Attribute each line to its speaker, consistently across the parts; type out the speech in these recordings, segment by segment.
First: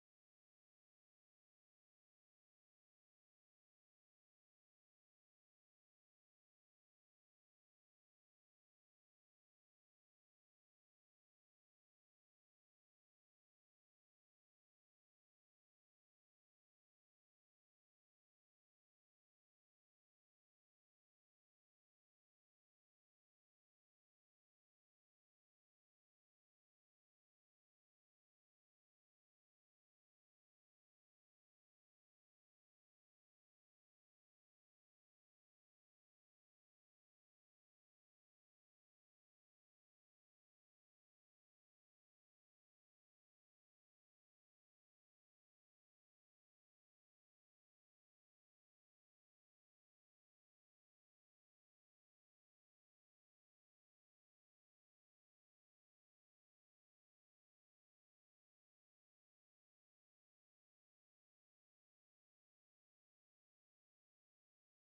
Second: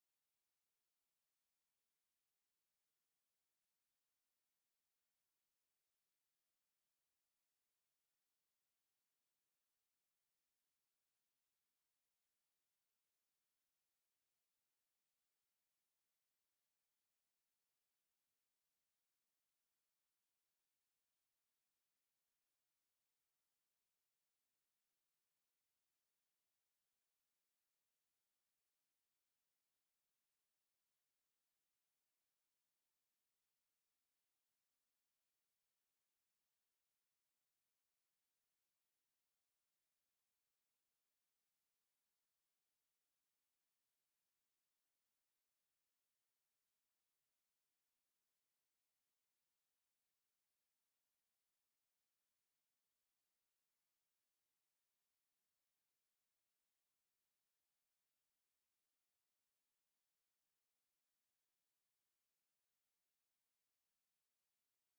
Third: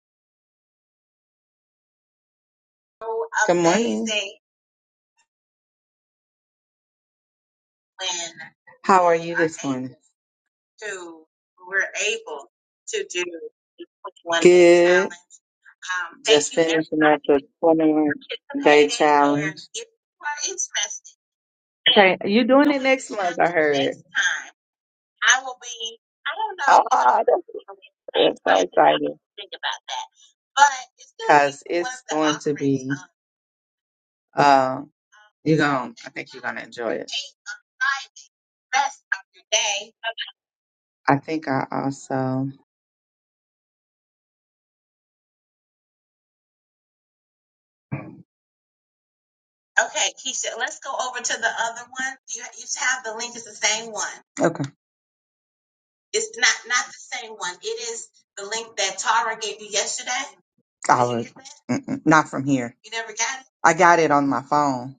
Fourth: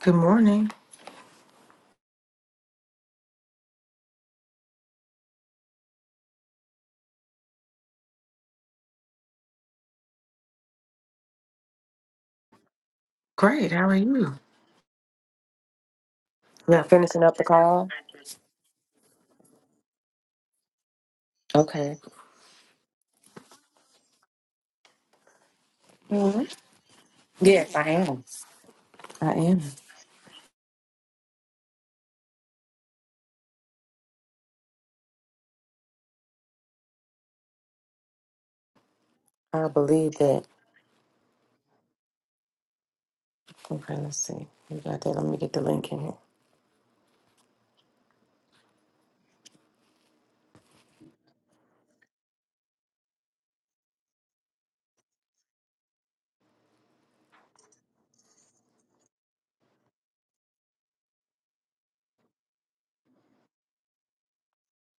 Speaker 1: Good morning.
Speaker 2: Good morning. How are you this morning?
Speaker 1: Great. How are you?
Speaker 2: Good. Just
Speaker 1: Yeah,
Speaker 2: finishing up
Speaker 1: finishing up
Speaker 2: the
Speaker 1: the call.
Speaker 2: 21 day challenge.
Speaker 1: Okay.
Speaker 2: Okay, you're doing it next month, I heard.
Speaker 1: hmm
Speaker 2: Oh, that's,
Speaker 1: Yes, I am.
Speaker 2: that's so exciting.
Speaker 1: I am.
Speaker 2: Because it's going to be, uh, you're going, I think you're going to enjoy it.
Speaker 1: I believe that.
Speaker 2: I think I also,
Speaker 1: Okay, let's see. You got that. Let me get the link in here.
Speaker 2: okay, I was mm-mm, not from here. I got it on my phone.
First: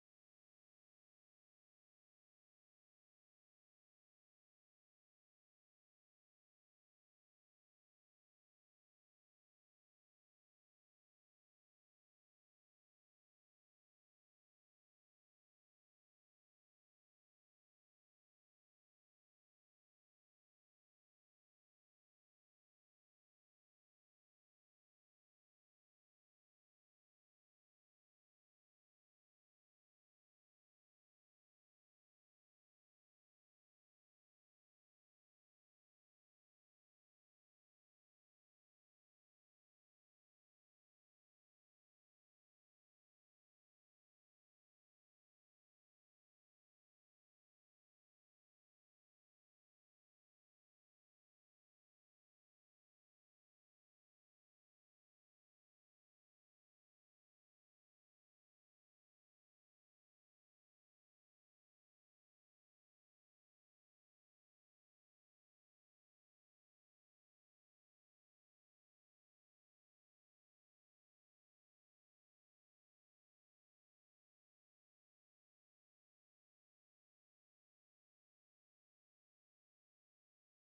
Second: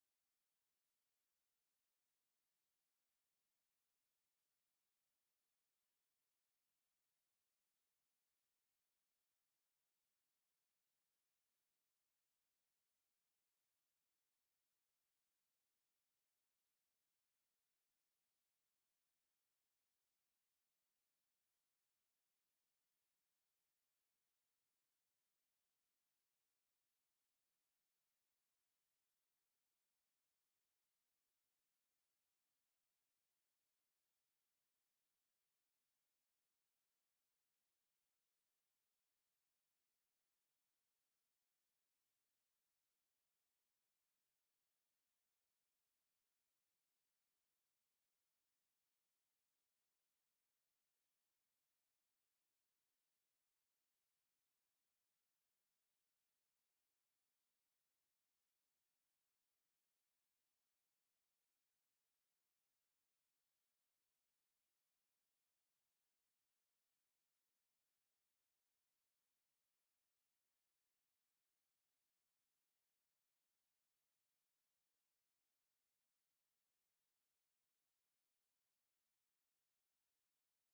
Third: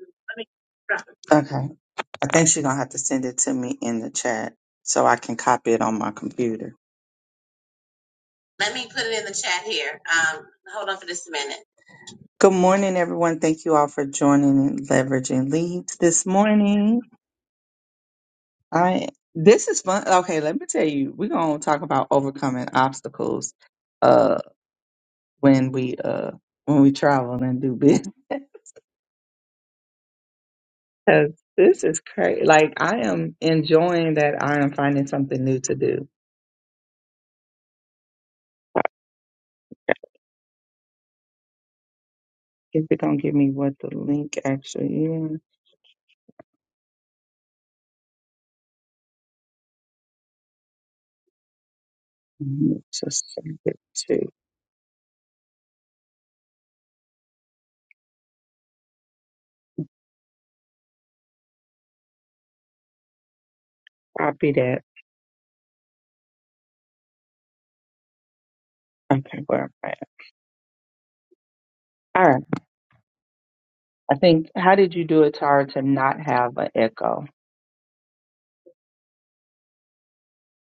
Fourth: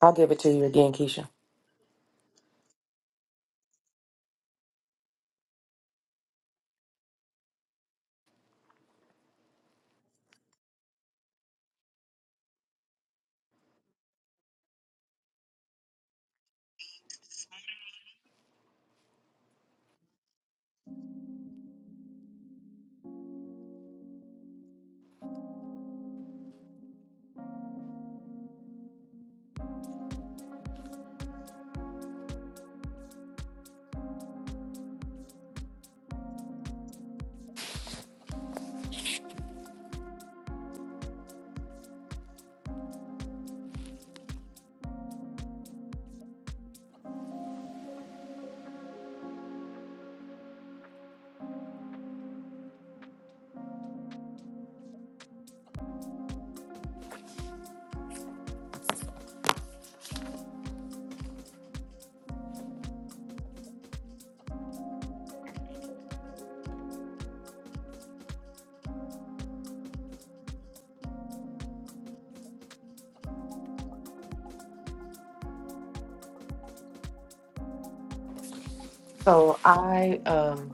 Speaker 1: I'll give it to you again, Keisha.
Speaker 2: Okay. I think she's gonna have to send it to me in the chat so I can copy it on my computer. Good morning, everyone. Thank you all for joining and leveraging leads this morning. I this is fun. Okay, let me tell you, we're gonna talk about overcoming obstacles uh when we uh when we travel and do business. Cause This is crazy. Like I am enjoying that I am finding something new to do. If it gonna give me what the link actually is? Mhm. Just send it Copy that. Okay, where am I? at? All right. I think, how did you do it, Tara, to not have an echo?
Speaker 1: So I, um,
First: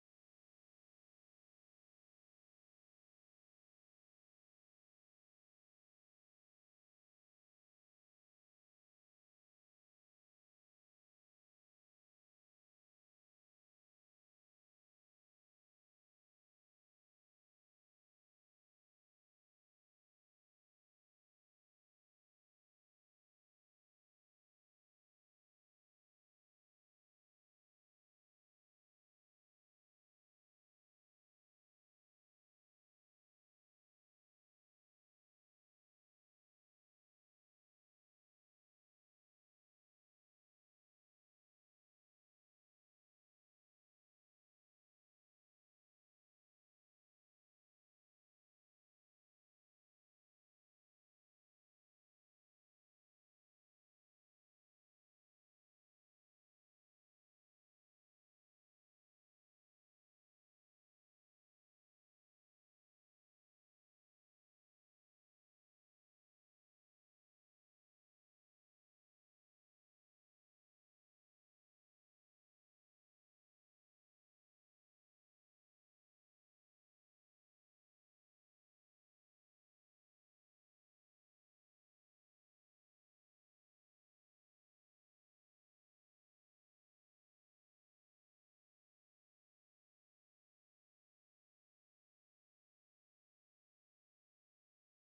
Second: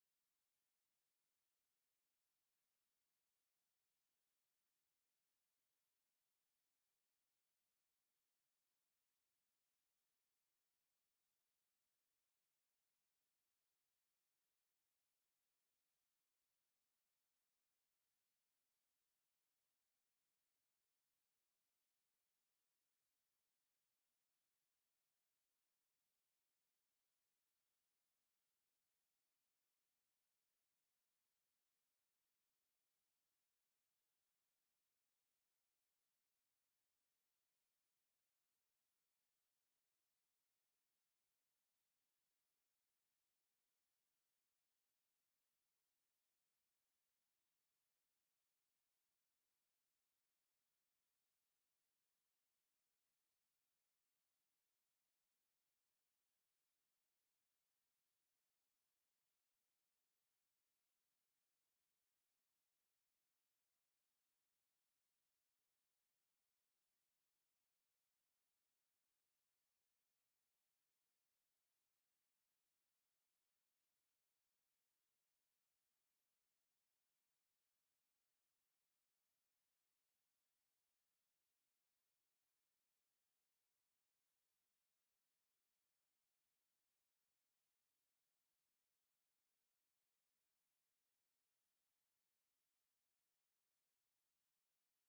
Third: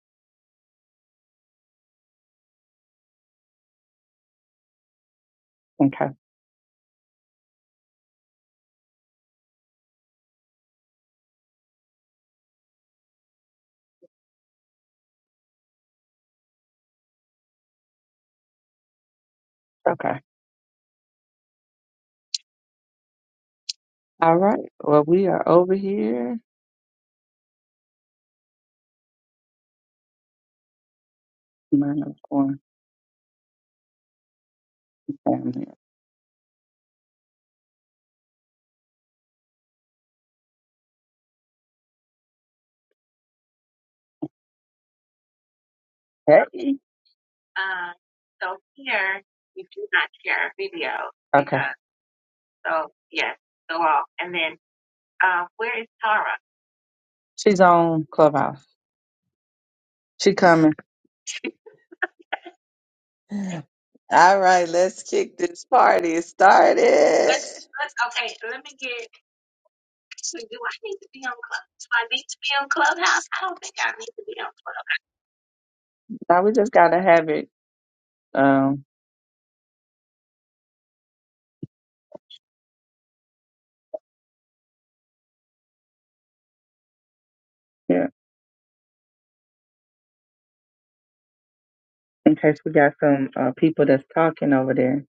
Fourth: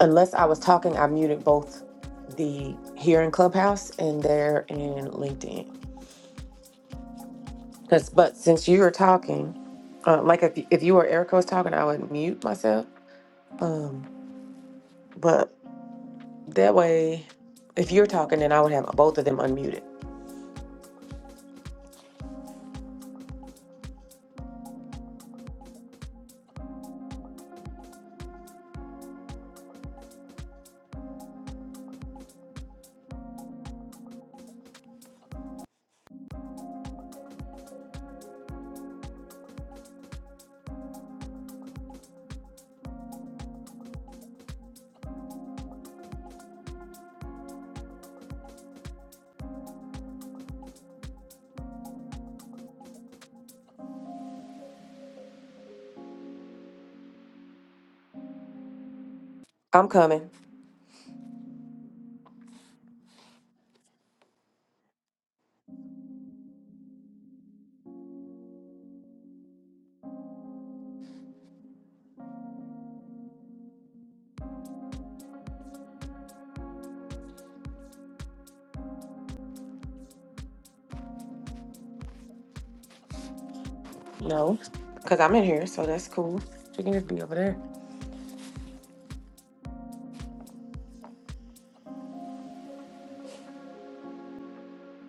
Speaker 1: unless I was talking, I muted both the here in Clubhouse and there in LinkedIn.
Speaker 2: Okay.
Speaker 1: Cause, but since you were talking, uh, like if if you or Erica was talking, I would mute myself. Um, but That way, if you're talking, then I would have both of them unmuted.
Speaker 2: Okay. All right. Well, we are over here. Minus one family. Hey. Okay. She's on Clubhouse.
Speaker 1: I'm coming.
Speaker 2: She coming. All right, let's kick this party started. Now we just gotta have it. Um,
Speaker 1: No, because I'm in here, so that's cool. She can just be over there.
Speaker 2: yeah, in case we got some uh, people that's talking over there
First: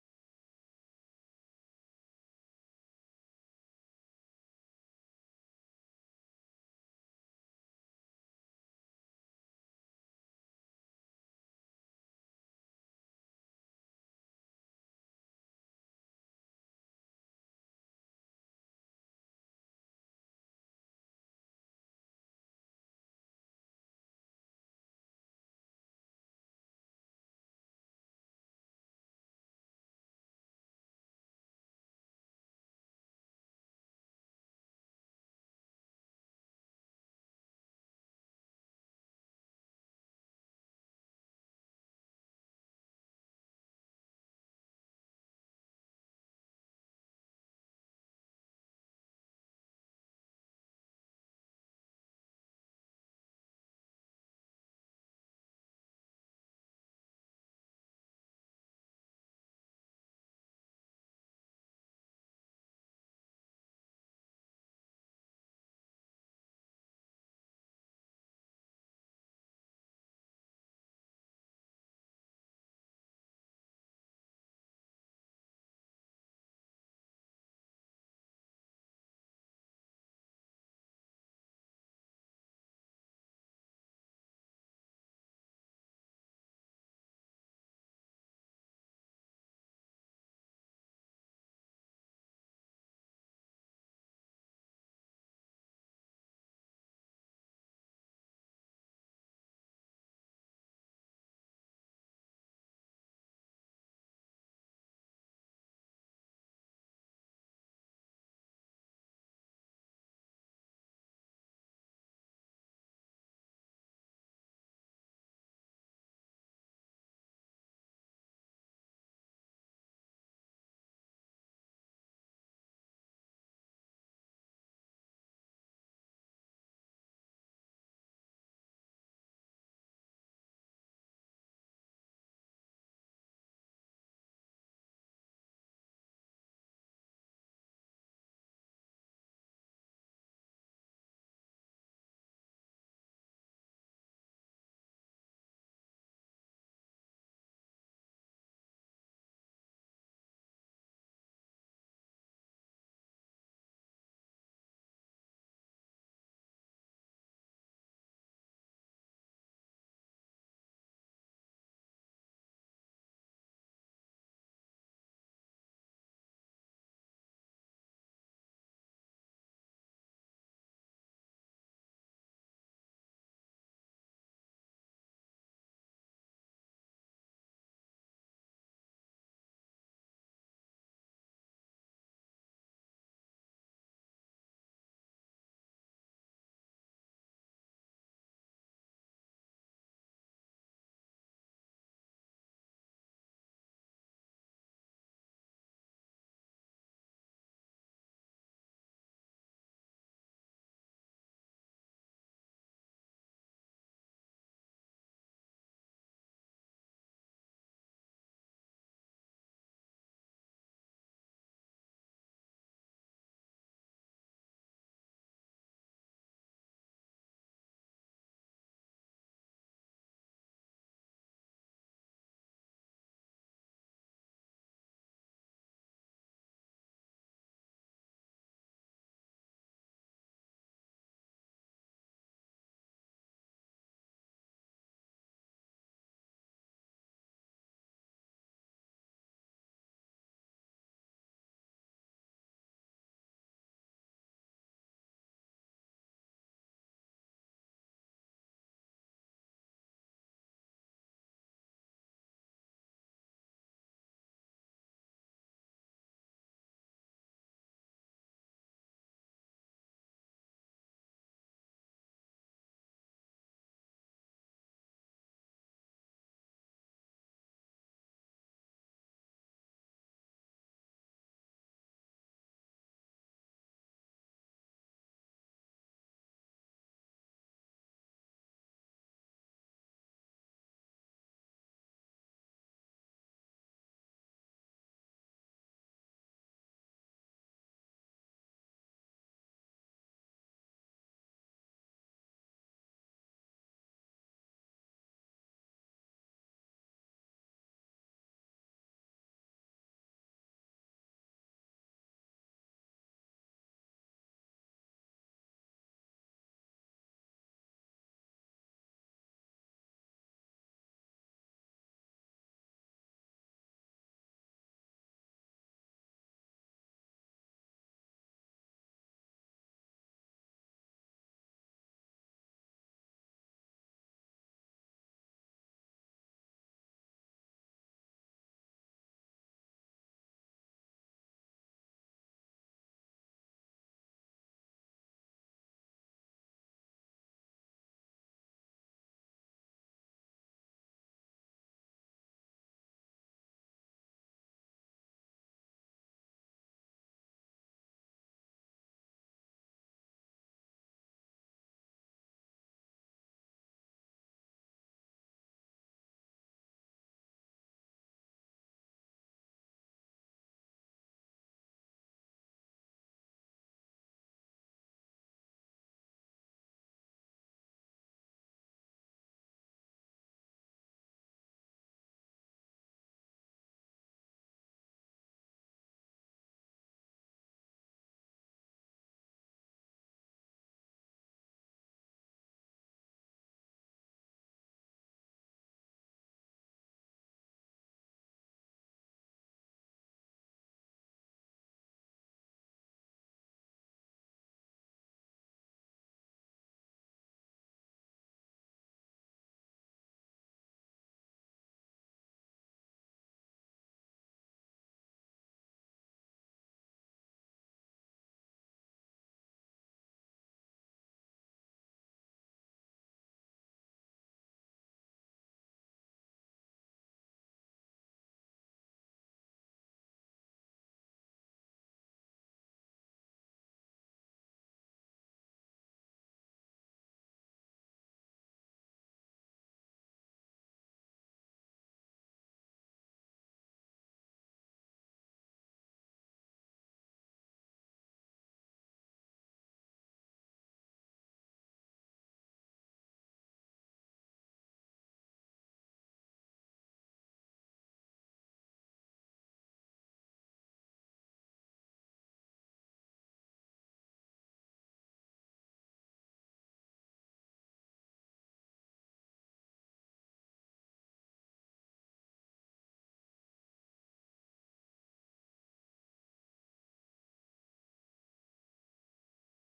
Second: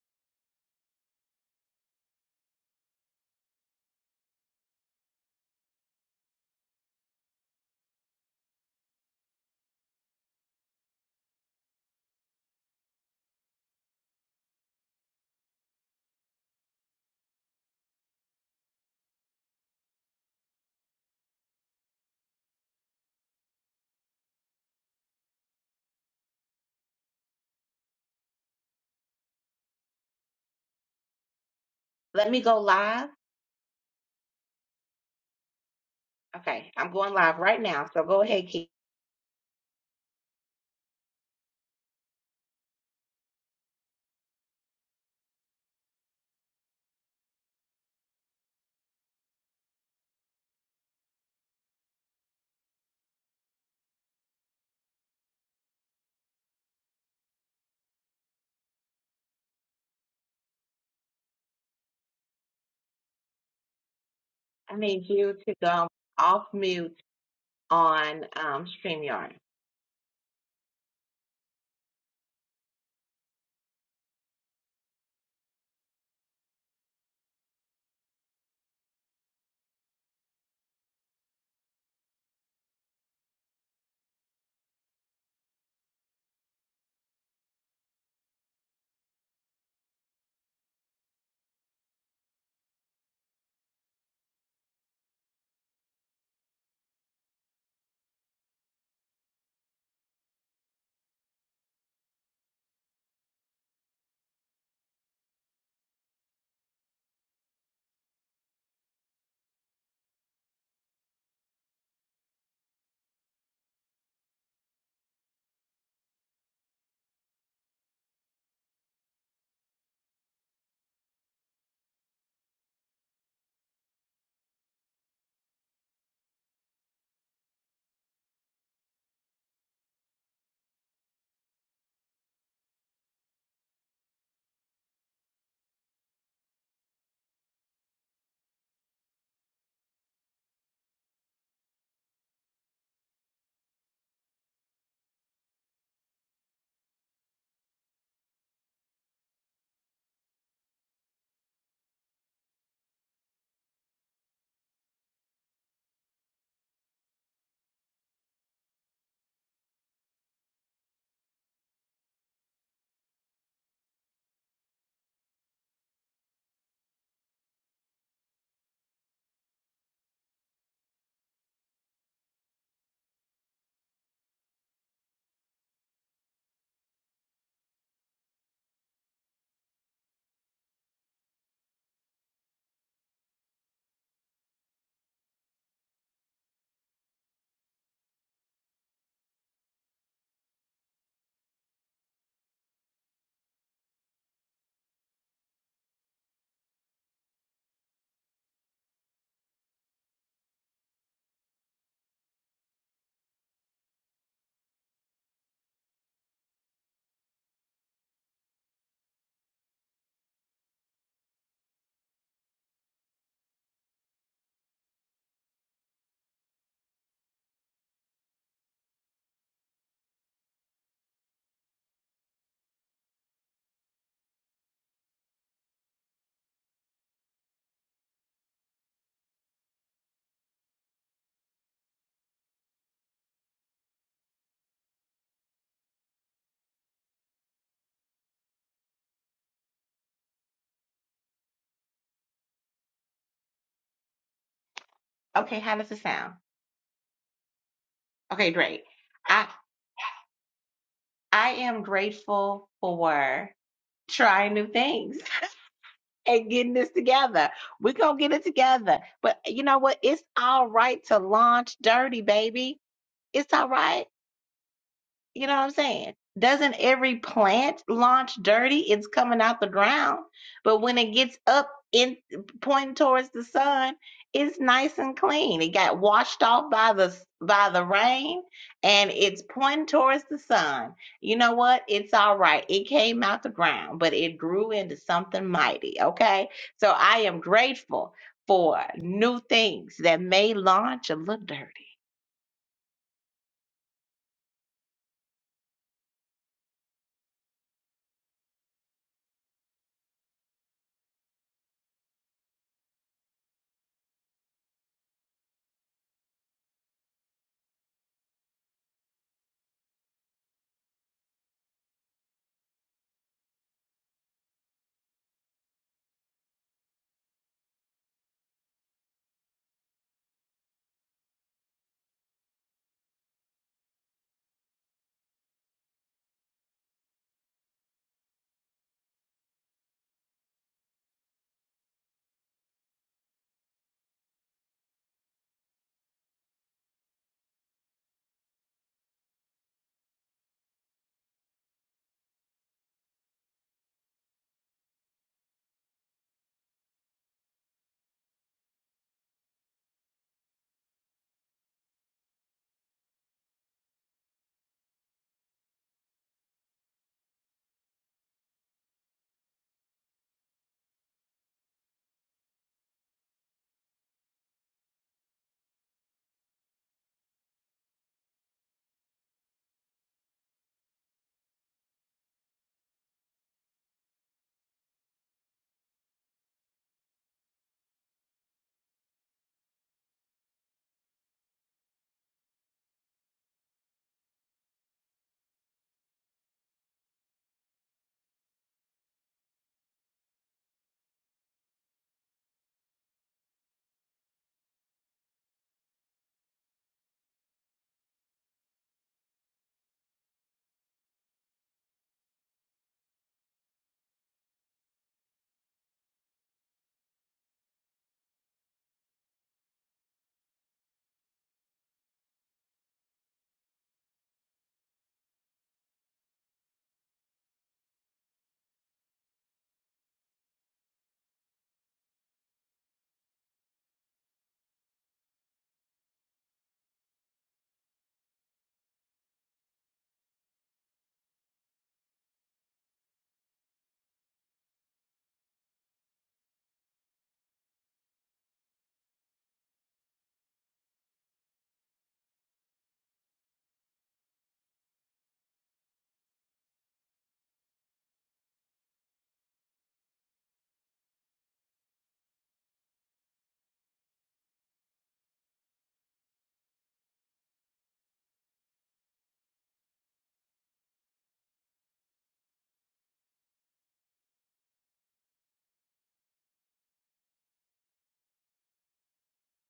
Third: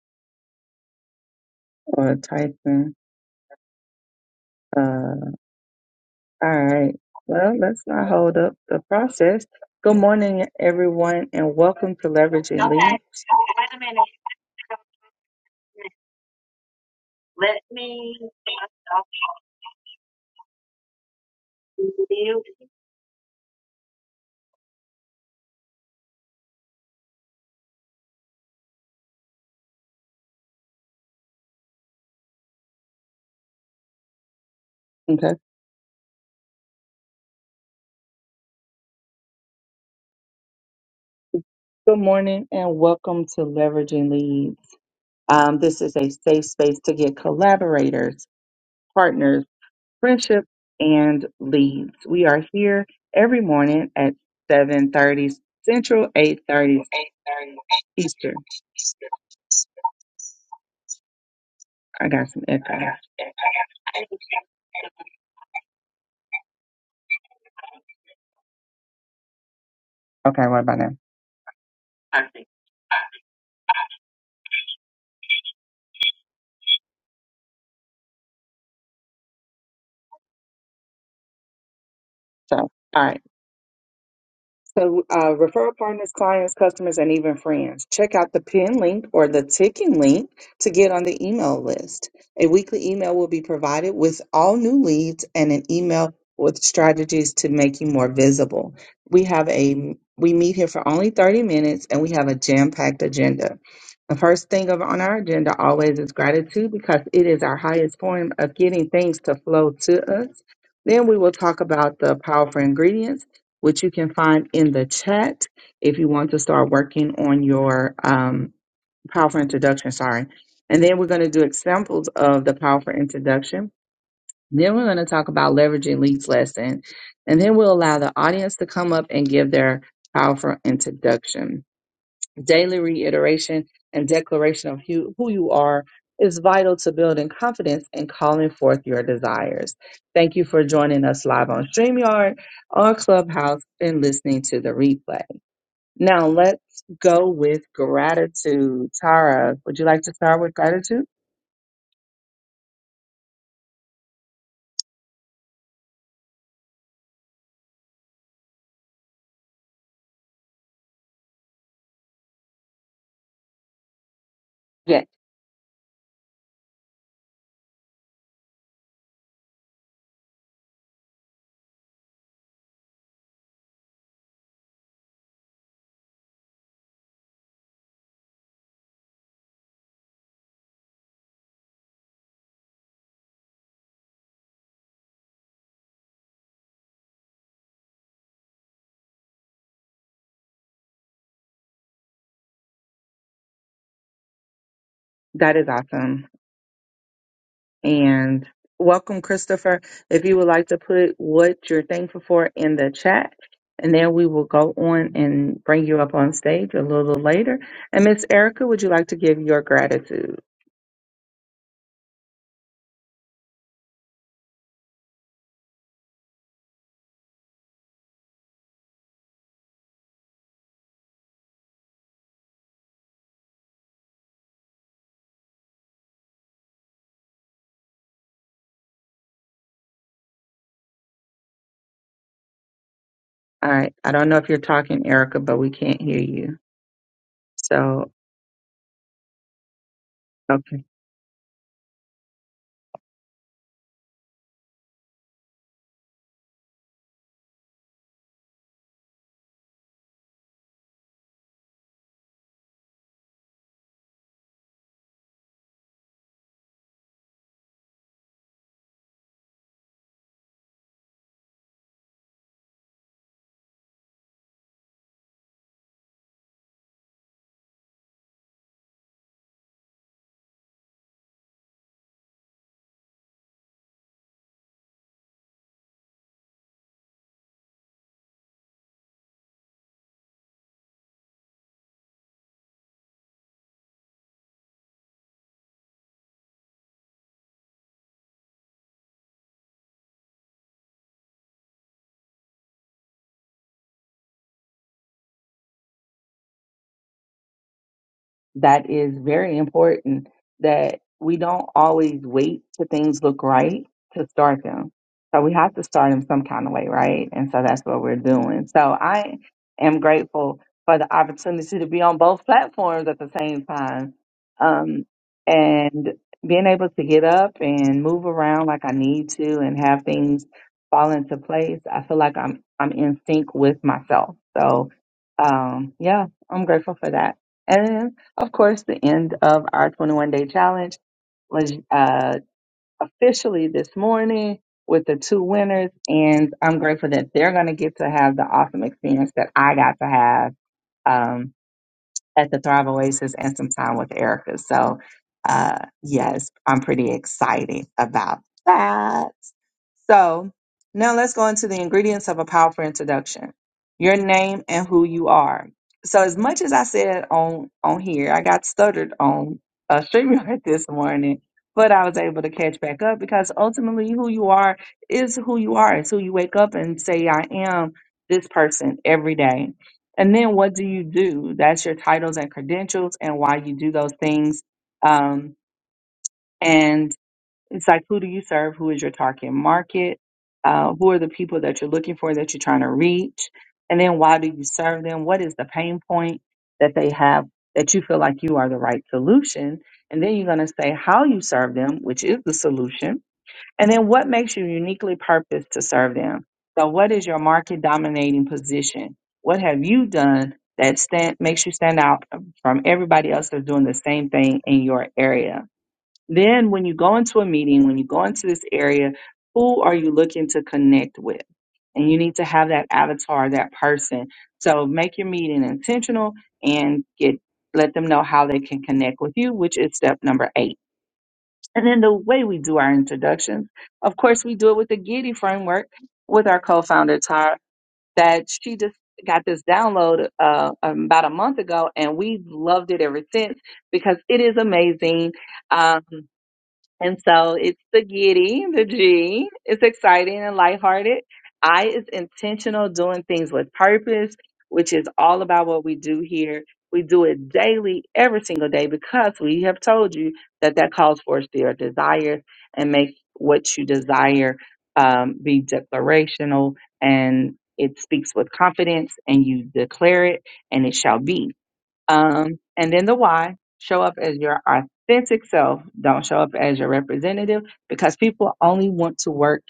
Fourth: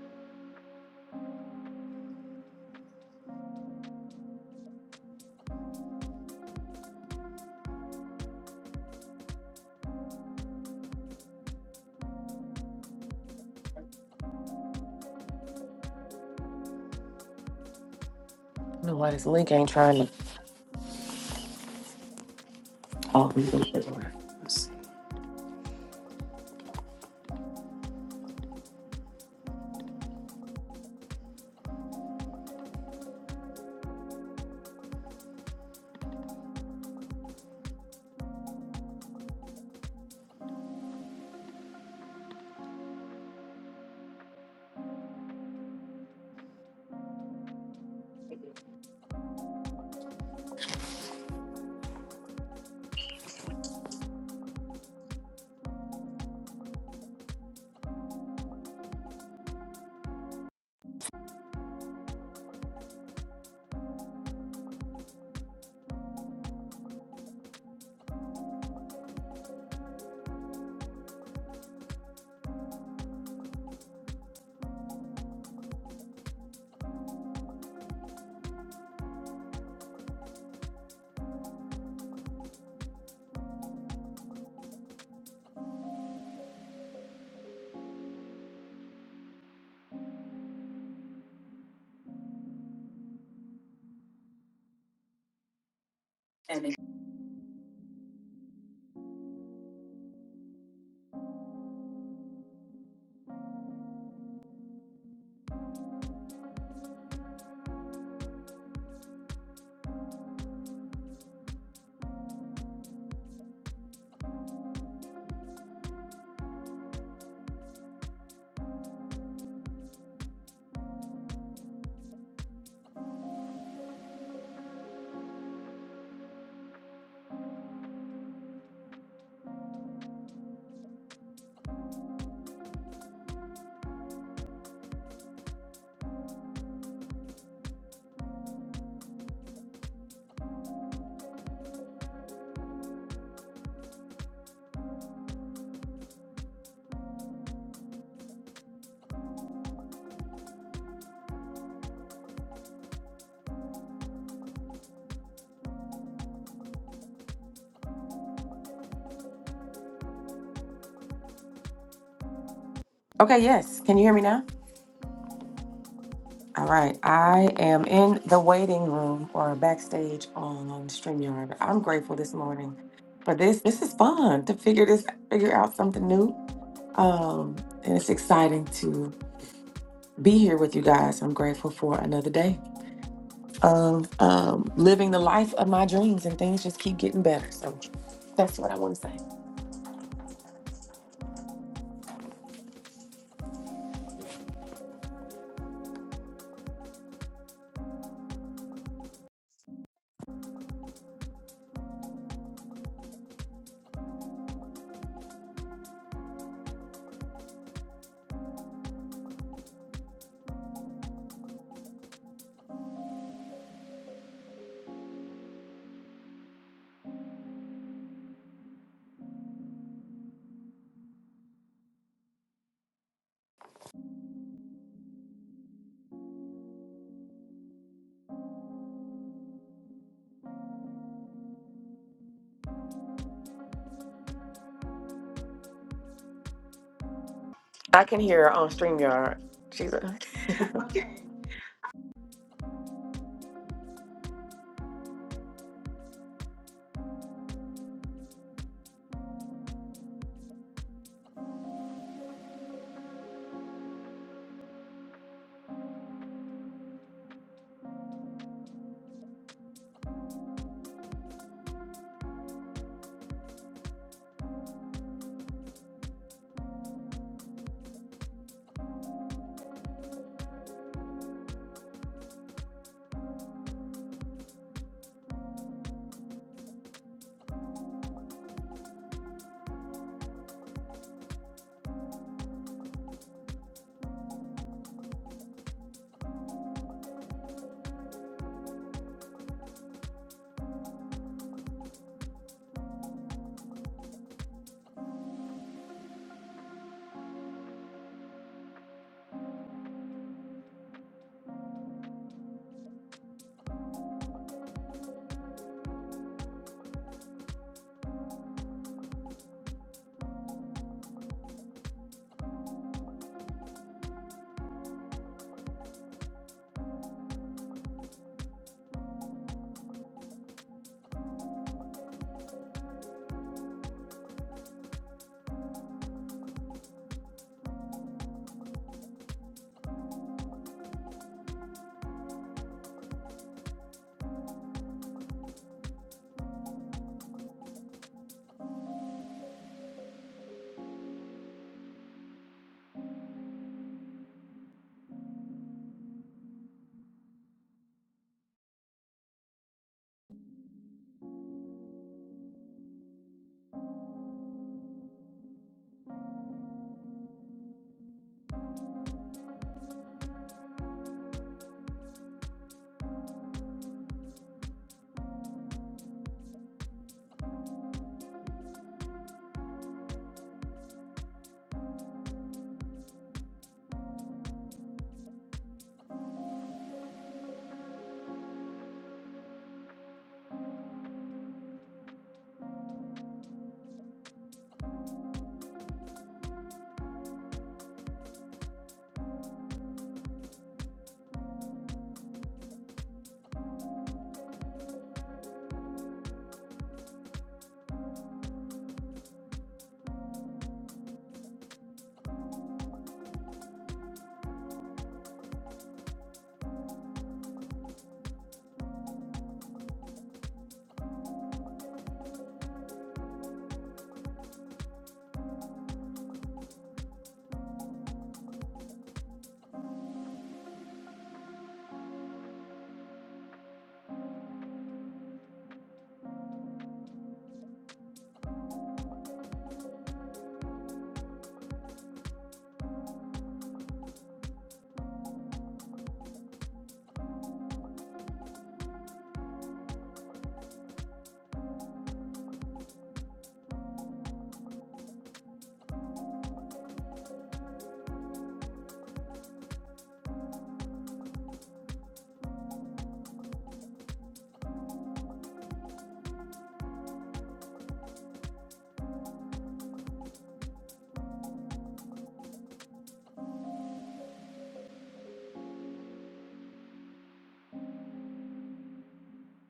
Speaker 2: or typing. Uh, all right. Well, let's not hold up the process. Good morning, everyone, and welcome to Leveraging Leads.
Speaker 1: I don't know why this link ain't trying to. Oh, we can get over. Let's
Speaker 3: Let me go live.
Speaker 2: Okay. Okay.
Speaker 3: Okay, I'm going live right now. So go ahead, Keith.
Speaker 2: Good morning, and welcome to Leveraging Leads. Um, this is a safe space to get collaborators, partners. friendship and leads. We are here every morning at 7:30 Central, 8:30 Eastern. I got some echo.
Speaker 3: I need you to go off mute on um, StreamYard.
Speaker 2: Okay, what about now? So, all right. So, uh, referral partners, clients, customers, and even friends. Check out the pin link or the ticking link to get on the email list. A weekly email will be provided with all new leads and an email with
Speaker 1: see.
Speaker 2: strategies to make you more visible. We have a we meet here for only 30 minutes and we have a jam-packed agenda. The first thing of- on our agenda always is gratitude because it is our highest form of getting things to flow to us. Then we will talk about the powerful ingredients which you can find in the chat if you want to start working on your um, powerful introduction. Sorry. And then we're going to do examples of the powerful introduction. Then we're going to talk about leveraging leads lesson. And then we'll allow the audience to come up and give their powerful introduction. Daily reiteration and declaration of who, who you are is vital to building confidence and calling forth your desires. Thank you for joining us live on StreamYard, on Clubhouse, and listening to the replay. Now let's go with gratitude. Tara, would you like to start with gratitude?
Speaker 1: okay, yes. Can you hear me now?
Speaker 2: Yes.
Speaker 1: All right. I am in the waiting room or backstage on StreamYard. I'm grateful this morning for this. This is fun to figure this figure out something new. Um, and it's exciting to be here with you guys. I'm grateful for another day. of um, living the life of my dreams, and things just keep getting better. So that's what I want to say.
Speaker 2: That is awesome. And welcome, Christopher. If you would like to put what you're thankful for in the chat, and then we will go on and bring you up on stage a little later. And Miss Erica, would you like to give your gratitude? All right. I don't know if you're talking, Erica, but we can't hear you.
Speaker 1: I
Speaker 2: So,
Speaker 1: can hear her on StreamYard. She's a-
Speaker 2: okay.
Speaker 3: Okay, how does it sound? Okay, great. I I am grateful for trying new things and getting this together. We're gonna get it together. But you know what? It's all right to launch dirty, baby. It's all right. You know what I'm saying? Doesn't every plant launch dirty? It's coming out the ground. But when it gets up in pointing towards the sun, it's nice and clean. It got washed off by the by the rain and it's pointing towards the sun. You know what? It's all right. It came out the ground, but it grew into something mighty, okay? So I am grateful for new things that may launch a little dirty
Speaker 2: that is very important that we don't always wait till things look right to start them. So we have to start them some kind of way, right? And so that's what we're doing. So I am grateful for the opportunity to be on both platforms at the same time. Um, and being able to get up and move around like I need to and have things fall into place. I feel like I'm I'm in sync with myself. So um yeah, I'm grateful for that. Of course, the end of our 21 day challenge was uh, officially this morning with the two winners, and I'm grateful that they're going to get to have the awesome experience that I got to have um, at the Thrive Oasis and some time with Erica. So, uh, yes, I'm pretty excited about that. So now let's go into the ingredients of a powerful introduction. Your name and who you are. So as much as I said on on here, I got stuttered on uh, StreamYard this morning, but I was able to catch back up because ultimately who you are is who you are. It's who you wake up and say, I am this person every day. And then what do you do? That's your titles and credentials and why you do those things. Um, it's like, who do you serve? Who is your target market? Uh, who are the people that you're looking for that you're trying to reach? And then why do you serve them? What is the pain point that they have that you feel like you are the right solution? And then you're going to say how you serve them, which is the solution. And then what makes you uniquely purposed to serve them? So, what is your market dominating position? What have you done that stand, makes you stand out from everybody else that's doing the same thing in your area? Then, when you go into a meeting, when you go into this area, who are you looking to connect with? And you need to have that avatar, that person. So make your meeting intentional and get let them know how they can connect with you, which is step number eight. And then the way we do our introductions, of course, we do it with the Giddy framework with our co-founder Tara. That she just got this download uh, um, about a month ago, and we've loved it ever since because it is amazing. Um, and so it's the giddy, the G. It's exciting and lighthearted. I is intentional, doing things with purpose, which is all about what we do here. We do it daily, every single day, because we have told you that that calls for your desires and make what you desire um, be declarational and it speaks with confidence and you declare it and it shall be. Um, and then the why show up as your authentic self. Don't show up as your representative because people only want to work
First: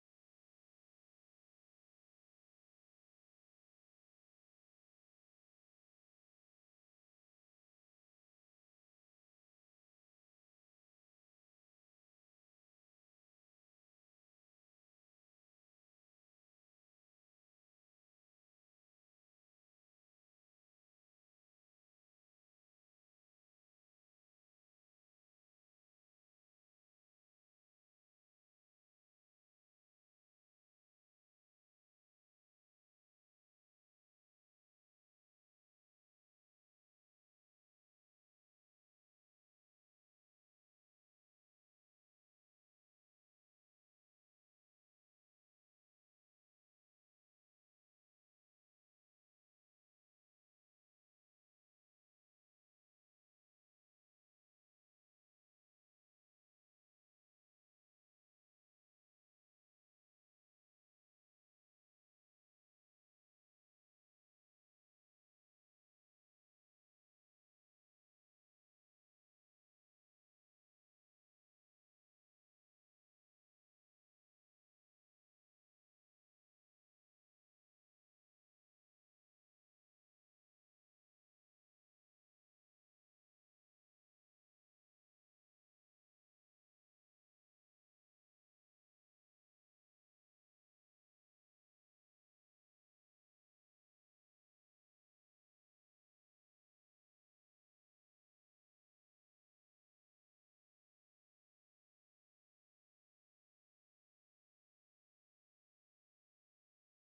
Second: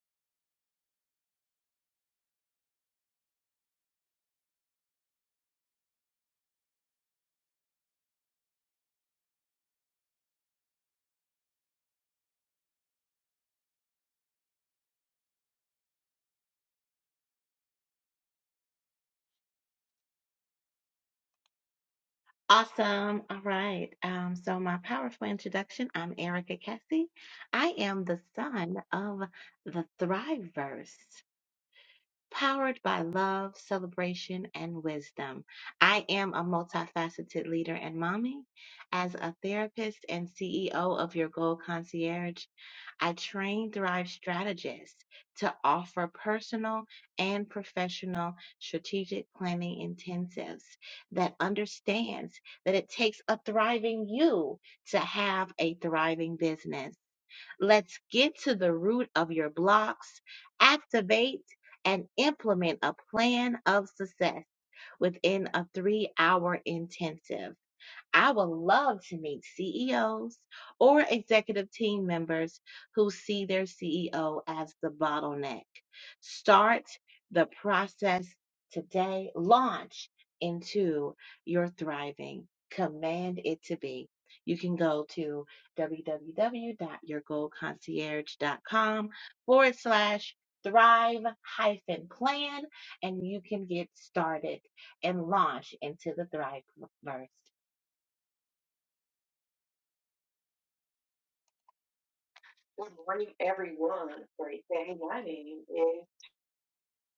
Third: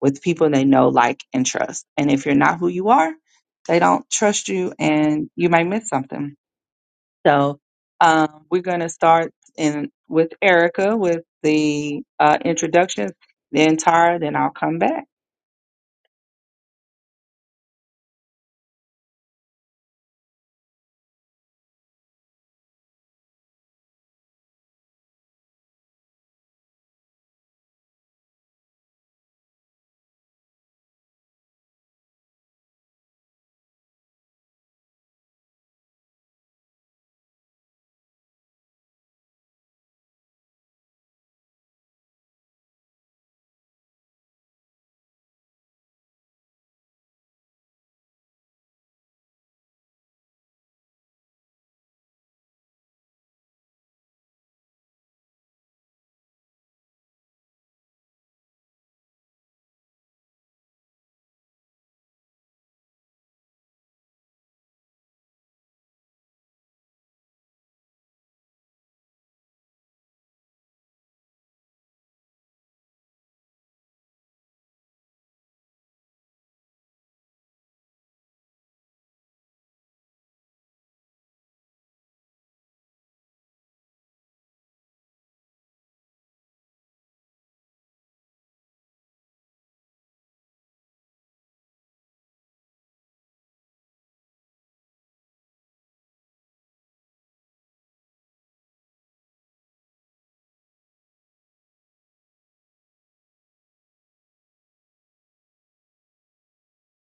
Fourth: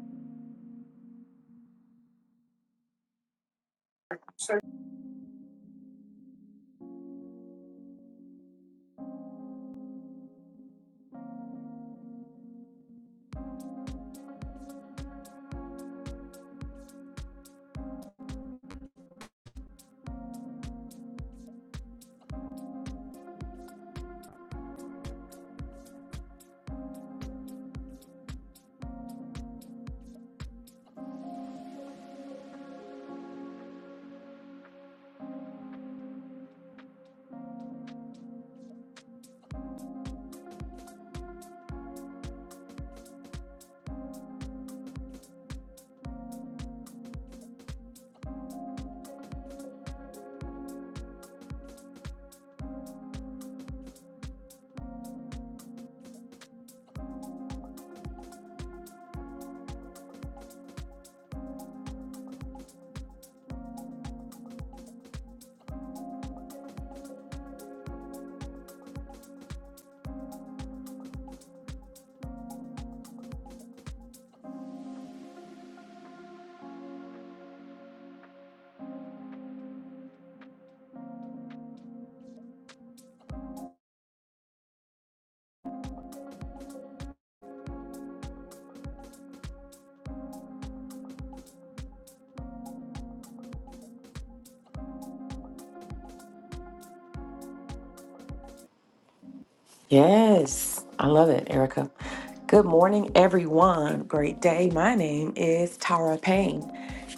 Speaker 2: with people they know, like, and trust. And if you're not who you are, they don't trust you and you might miss something. So um, we're going to start in with Erica with the uh, introductions, then Tara, then I'll come back.
Speaker 3: Awesome. All right. Um, so, my powerful introduction I'm Erica Cassie. I am the son of the Thriveverse, powered by love, celebration, and wisdom. I am a multifaceted leader and mommy. As a therapist and CEO of Your Goal Concierge, I train Thrive strategists to offer personal and professional strategic planning intensives that understands that it takes a thriving you to have a thriving business. Let's get to the root of your blocks, activate and implement a plan of success within a three hour intensive. I would love to meet CEOs or executive team members who see their CEO as the bottleneck. Start the process today, launch into your thriving. Command it to be. You can go to www.yourgoalconcierge.com forward slash thrive hyphen plan and you can get started and launch into the Thrive Verse.
Speaker 1: yes, I love it, Erica. Good morning, everyone. Great day. My name is Tara Payne,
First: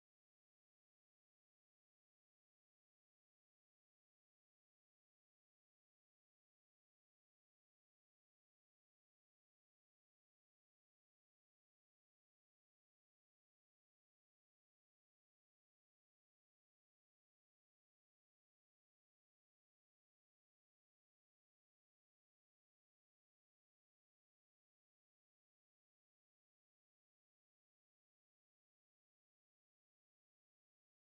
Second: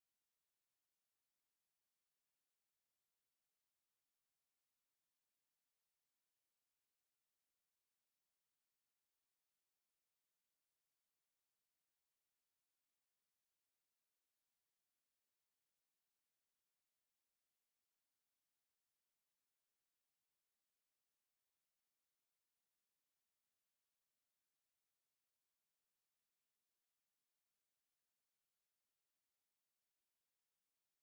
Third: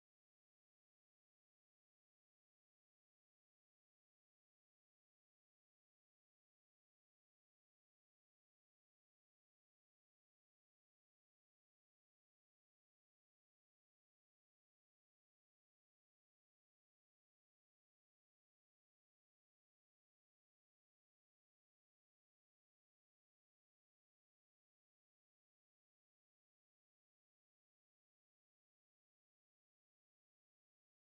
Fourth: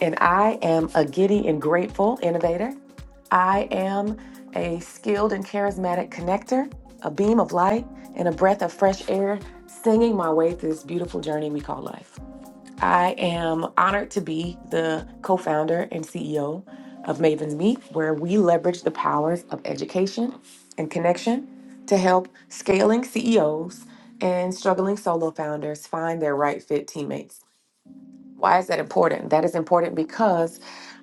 Speaker 1: and I am a giddy and grateful innovator. I am a skilled and charismatic connector, a beam of light, and a breath of fresh air, singing my way through this beautiful journey we call life. I am honored to be the co founder and CEO of Mavens Meet, where we leverage the powers of education and connection to help scaling CEOs and struggling solo founders find their right fit teammates. Why is that important? That is important because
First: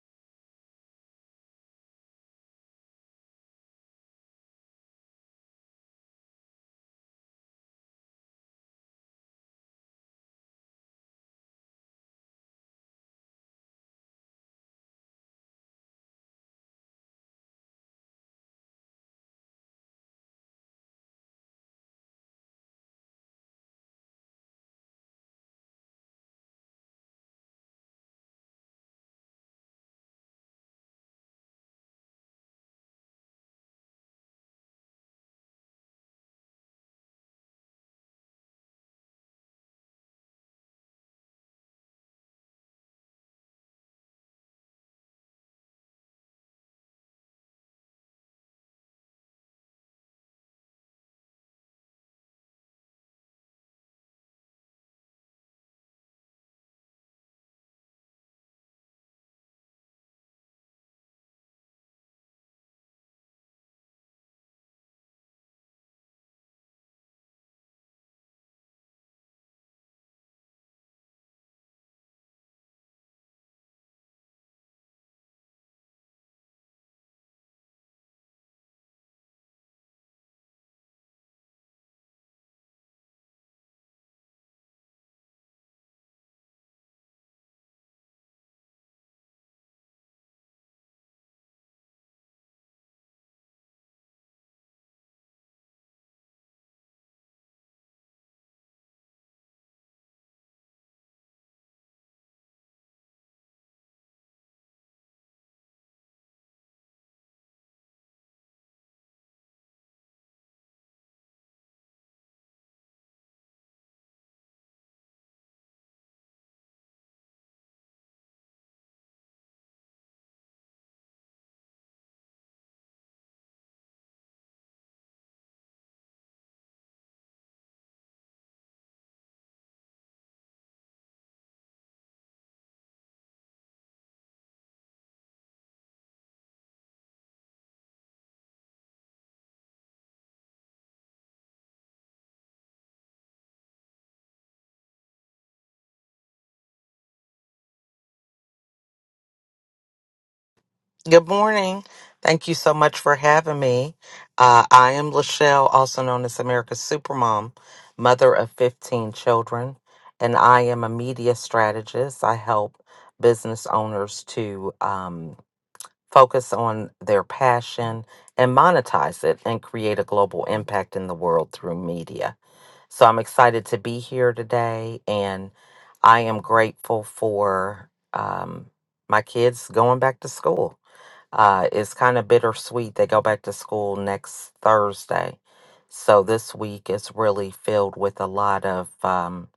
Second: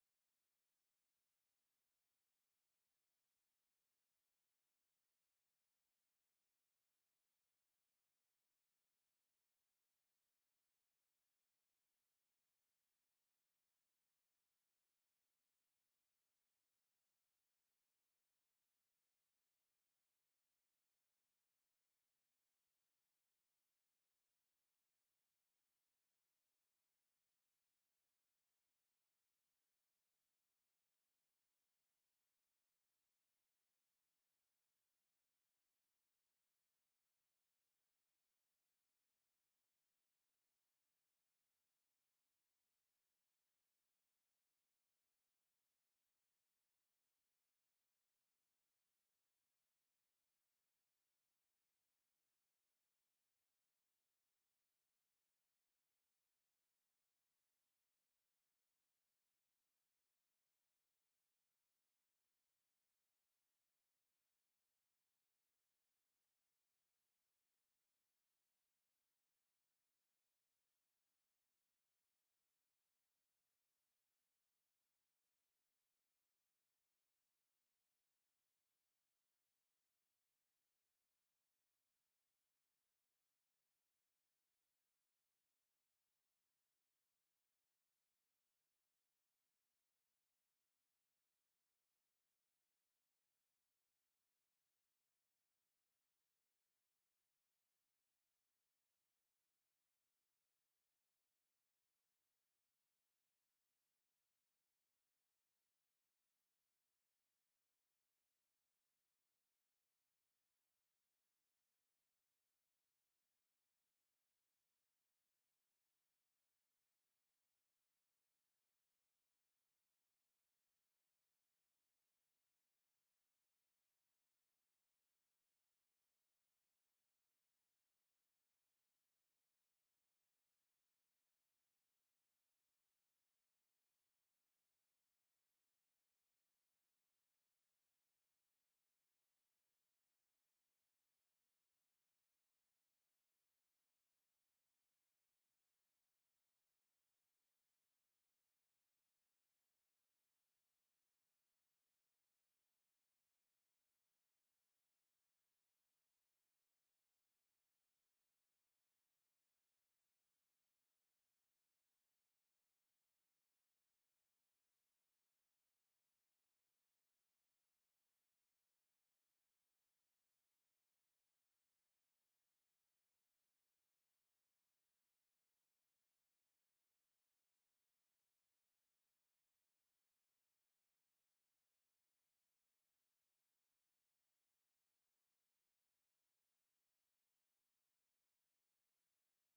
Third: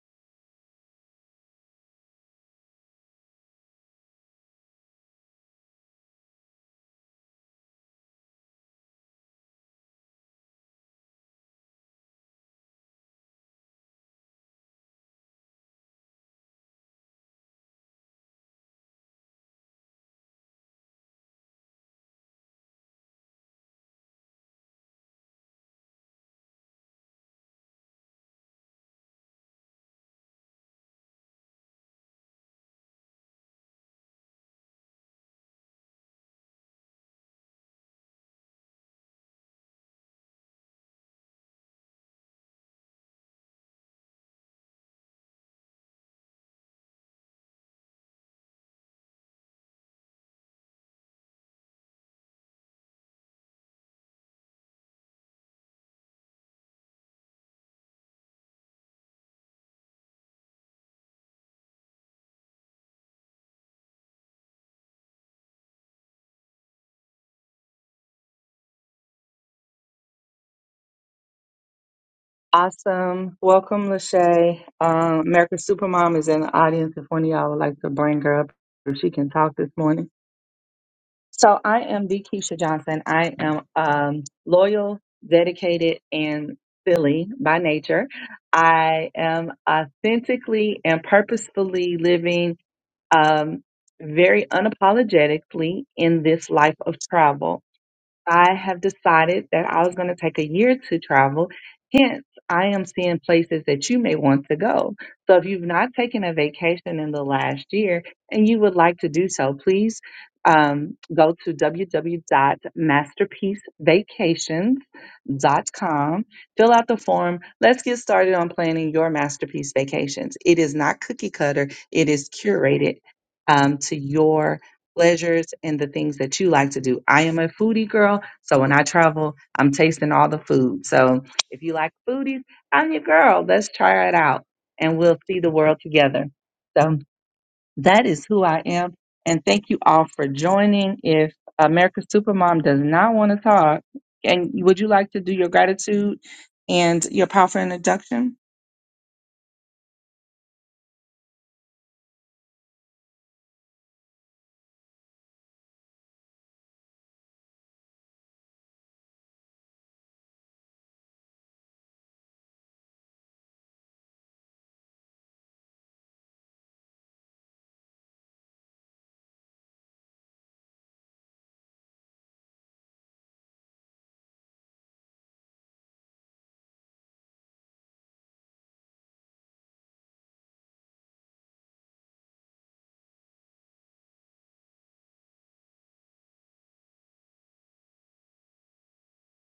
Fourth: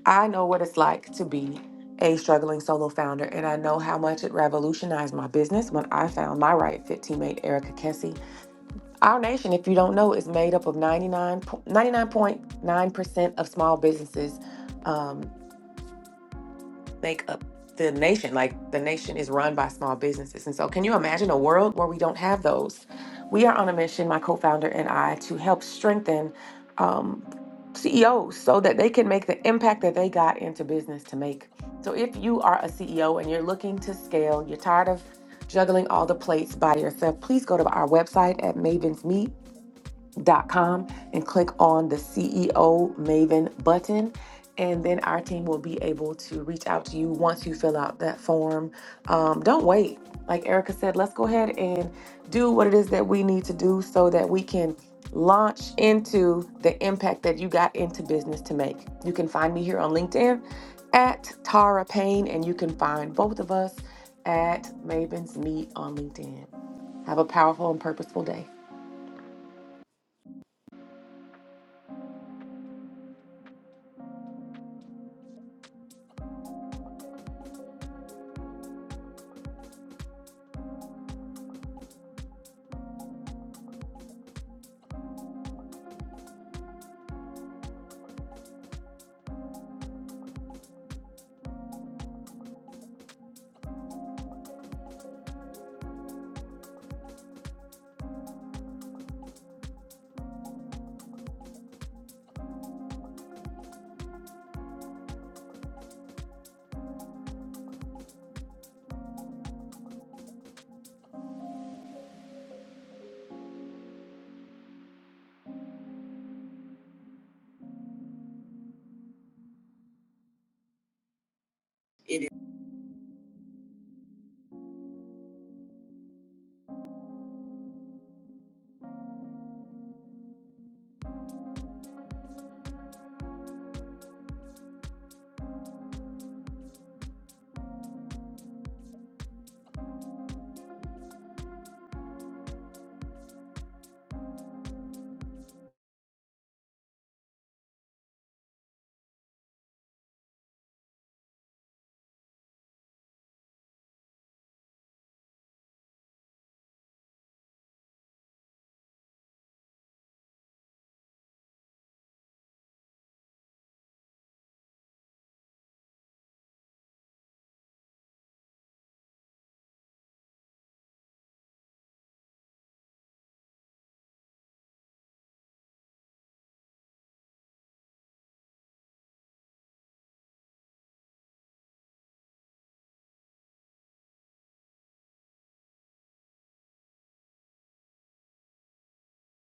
Speaker 1: I know what it's like to be a struggling solo founder, and I know how much it revolutionized my business when I found my right fit teammate, Erica Kessie. Our nation, if you don't know, is made up of 99, po- 99.9% of small businesses um, make up the nation. Like the nation is run by small businesses. And so, can you imagine a world where we don't have those? We are on a mission, my co founder and I, to help strengthen um, CEOs so that they can make the impact that they got into business to make. So, if you are a CEO and you're looking to scale, you're tired of juggling all the plates by yourself, please go to our website at Maven's Meet dot com and click on the CEO Maven button. And then our team will be able to reach out to you once you fill out that form. Um, don't wait. Like Erica said, let's go ahead and do what it is that we need to do so that we can launch into the impact that you got into business to make. You can find me here on LinkedIn at Tara Payne, and you can find both of us at Maven's Meet on LinkedIn. Have a powerful and purposeful day.
Speaker 2: Awesome. Welcome, Lachey. Um, America's Supermom is in the audience if one of y'all would like to bring her up if she can talk this morning. So I am the Keisha Johnson. I am um, loyal, dedicated, and silly by nature. I am authentically and purposefully living um, very unapologetically in this life of travel. I have decided that I was going to take a year to travel. Hence, I am seeing places that you may want to go. So, if you've not taken a vacation in the last year and you would like to do so, please um, go to www.masterpiecevacations.com, fill out the form. Let's get started on planning your masterpiece vacations. It is not cookie cutter, it
Speaker 1: It is.
Speaker 2: is curated um, to your pleasures and the things that you like to do. I am a foodie girl, so when I travel, I'm tasting all the food. So if you like foodies, I'm your girl. Let's try it out and we'll see the world together. So that is who I am. And thank you all for joining. If America's Supermom does not want to talk, and would you like to do your gratitude and your powerful introduction?
Speaker 4: Good morning. Thank you so much for having me. Uh, I am Lachelle, also known as America's Supermom, mother of 15 children, and I am a media strategist. I help business owners to um, focus on their passion and monetize it and create a global impact in the world through media. So I'm excited to be here today, and I am grateful for um, my kids going back to school uh, it's kind of bittersweet. They go back to school next Thursday. So this week is really filled with a lot of um,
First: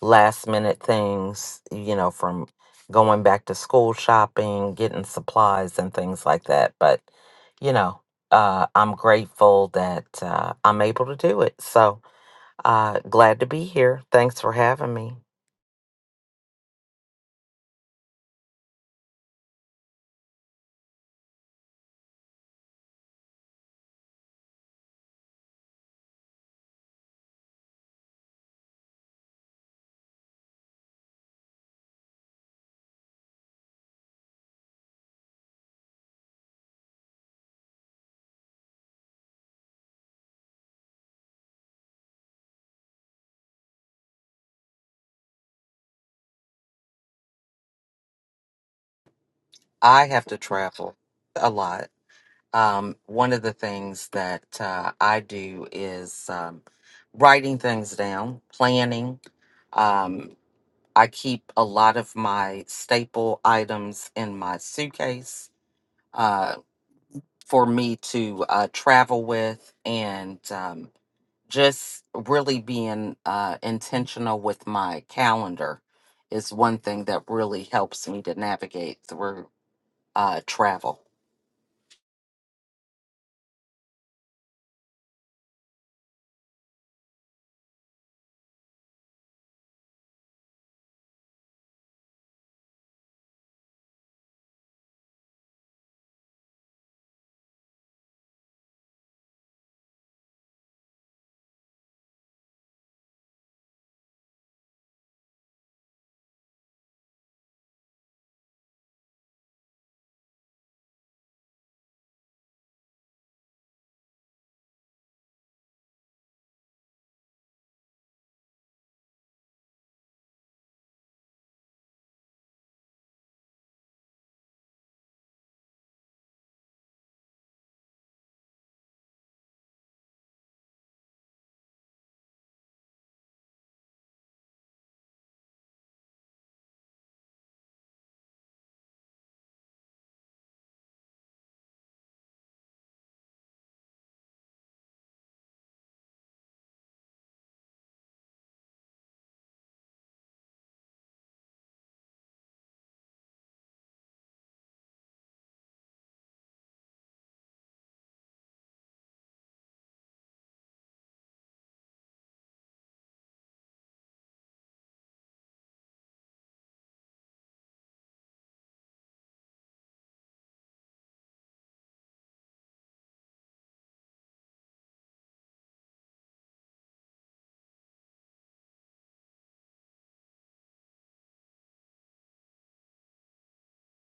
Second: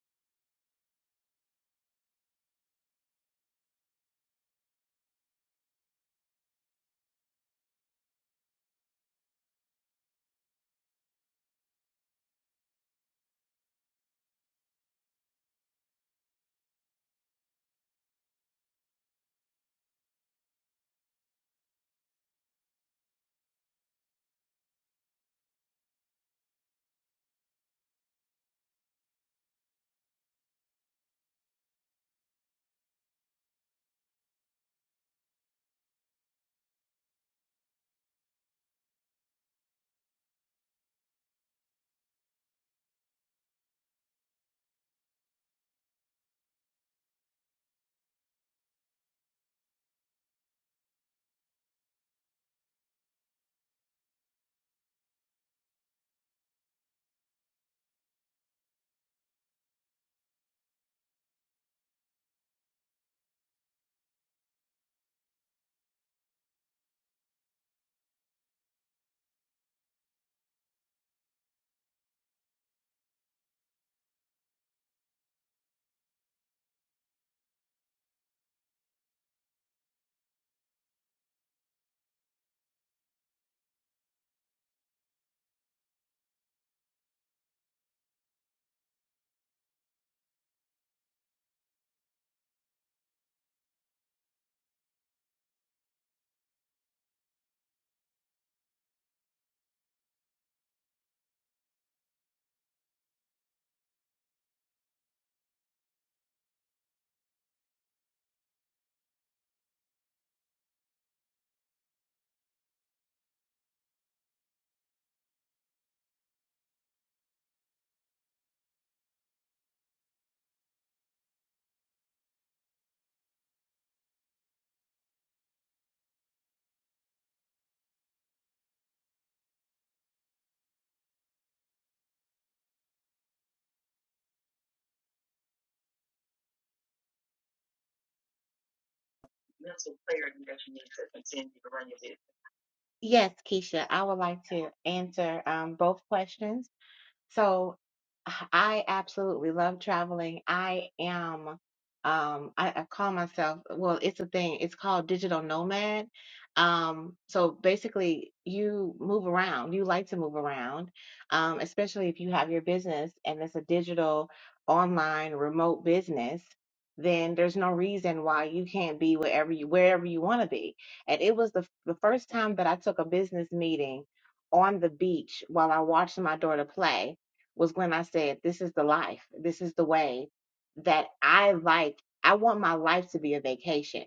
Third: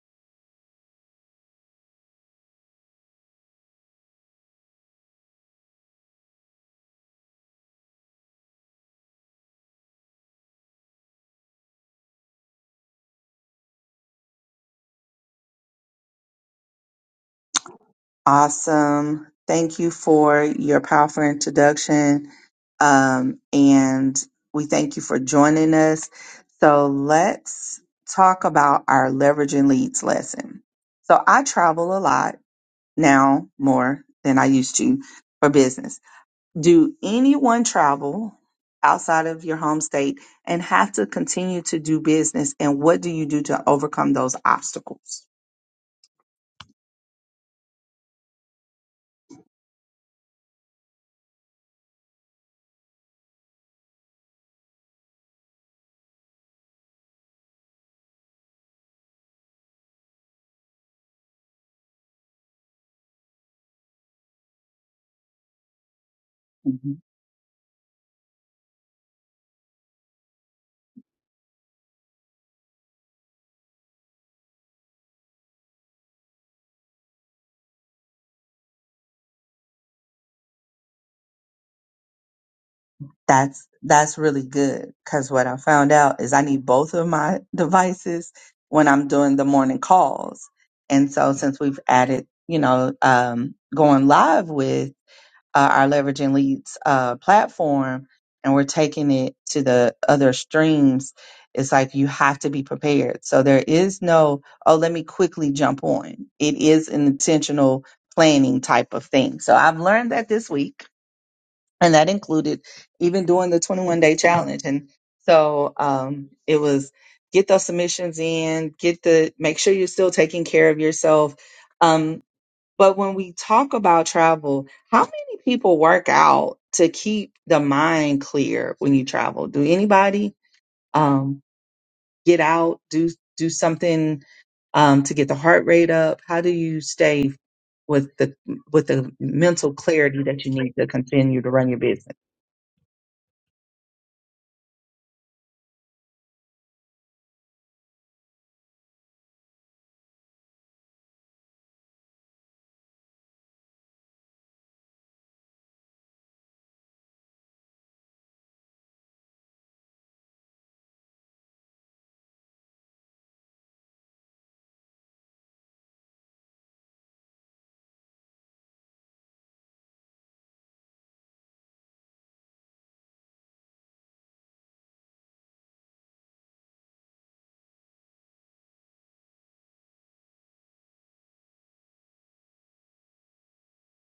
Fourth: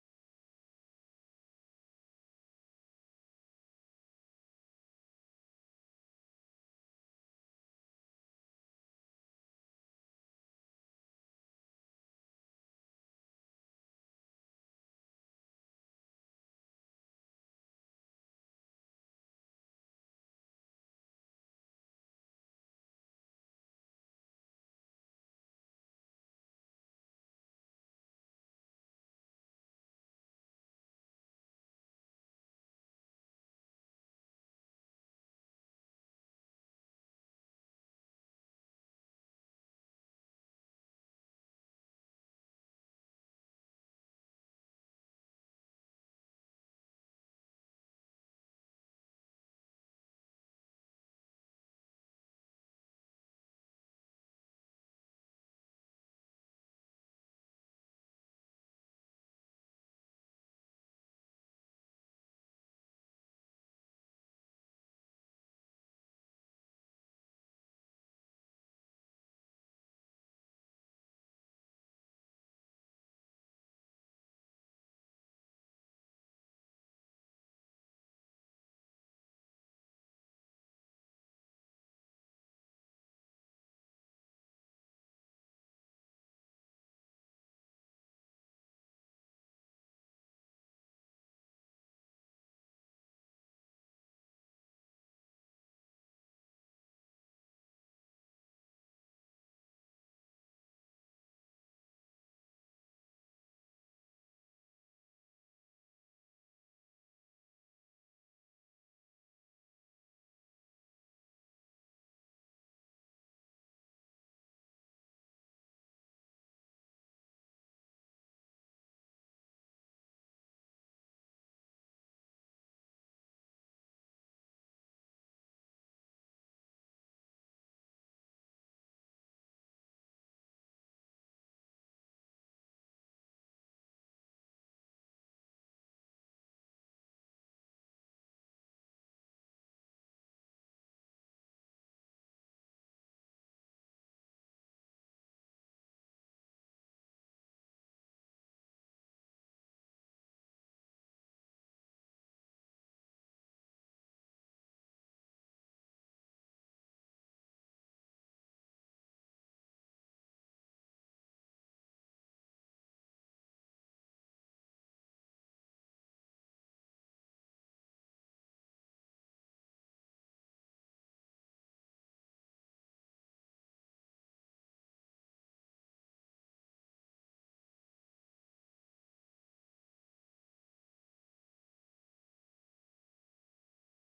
Speaker 4: last minute things, you know, from going back to school shopping, getting supplies, and things like that. But, you know, uh, I'm grateful that uh, I'm able to do it. So uh, glad to be here. Thanks for having me.
Speaker 2: Awesome. Thank you for your powerful introduction. Um, and we thank you for joining us. So let's talk about our leveraging leads lesson. So I travel a lot now more than I used to for business. Do anyone travel outside of your home state and have to continue to do business? And what do you do to overcome those obstacles?
Speaker 4: I have to travel a lot Um, one of the things that uh, I do is um, writing things down, planning. Um, I keep a lot of my staple items in my suitcase uh,
Speaker 2: Mm-hmm.
Speaker 4: for me to uh, travel with and um, just really being uh, intentional with my calendar is one thing that really helps me to navigate through uh, travel.
Speaker 2: that's that's really good because what I found out is I need both of my devices when I'm doing the morning calls. And so since we've added, you know, um, going live with uh, our leveraging leads uh, platform, and we're taking it to the other streams, it's like you have to be prepared. So there is no oh, let me quickly jump on. It is an intentional planning type of thing. So I've learned that this week and that included even doing the 21 day challenge and so um, it was get those submissions in get the make sure you're still taking care of yourself um, but when we talk about travel how many people work out to keep the mind clear when you travel do anybody um, get out do do something um, to get the heart rate up how do you stay with the with the mental clarity that you need to continue to run your business
Speaker 3: Yes, Keisha, I would like to answer um, both questions. So I absolutely love traveling. I am, um, I, I call myself, well, it's a thing. It's called digital nomad. Um, so basically, you move around. You like to move around, um, especially if you have your business and it's a digital, online, remote business. Then there's no reason why you can't be wherever you wherever you want to be. And it was the the first time that I took a business meeting on the beach while I watched my daughter play was when I said, This is the life. This is the way that I like. I want my life to be a vacation.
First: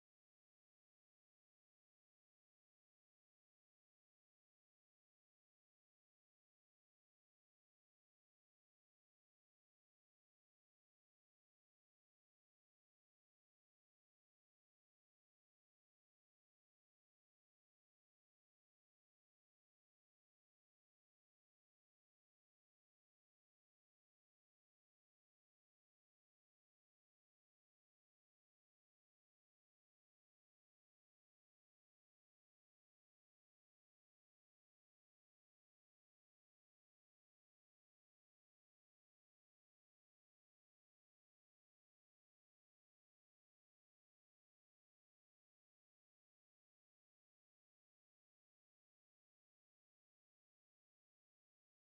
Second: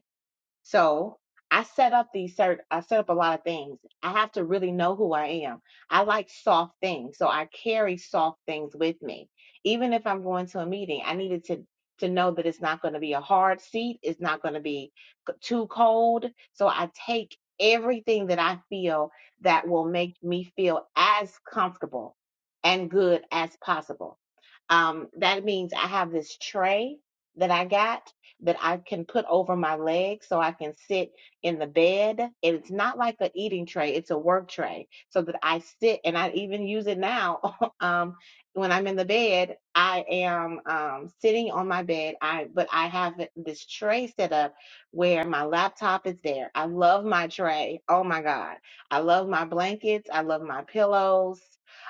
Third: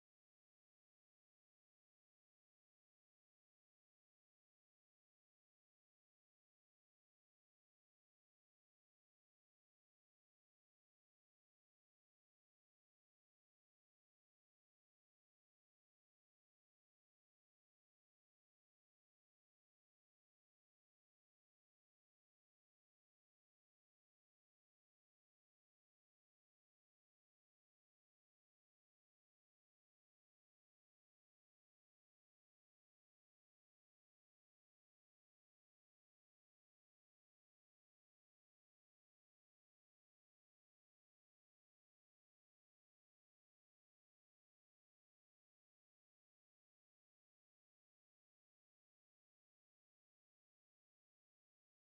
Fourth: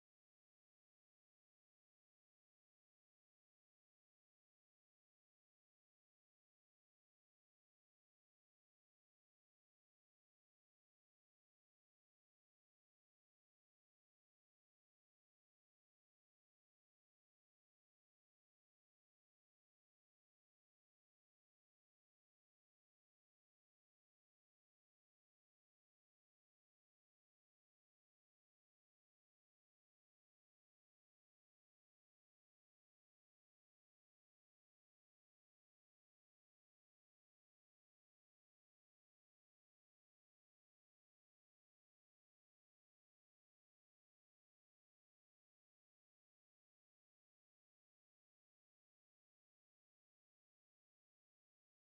Speaker 3: So I set up these cert I set up a lot of things. I have to really know who I am. I like soft things, so I carry soft things with me. Even if I'm going to a meeting, I needed to to know that it's not going to be a hard seat, it's not going to be c- too cold. So I take everything that I feel that will make me feel as comfortable and good as possible. Um, that means I have this tray that I got that I can put over my legs so I can sit in the bed. And it's not like a eating tray, it's a work tray so that I sit and I even use it now. um, when I'm in the bed, I am um, sitting on my bed. I but I have this tray set up where my laptop is there. I love my tray. Oh my God. I love my blankets. I love my pillows.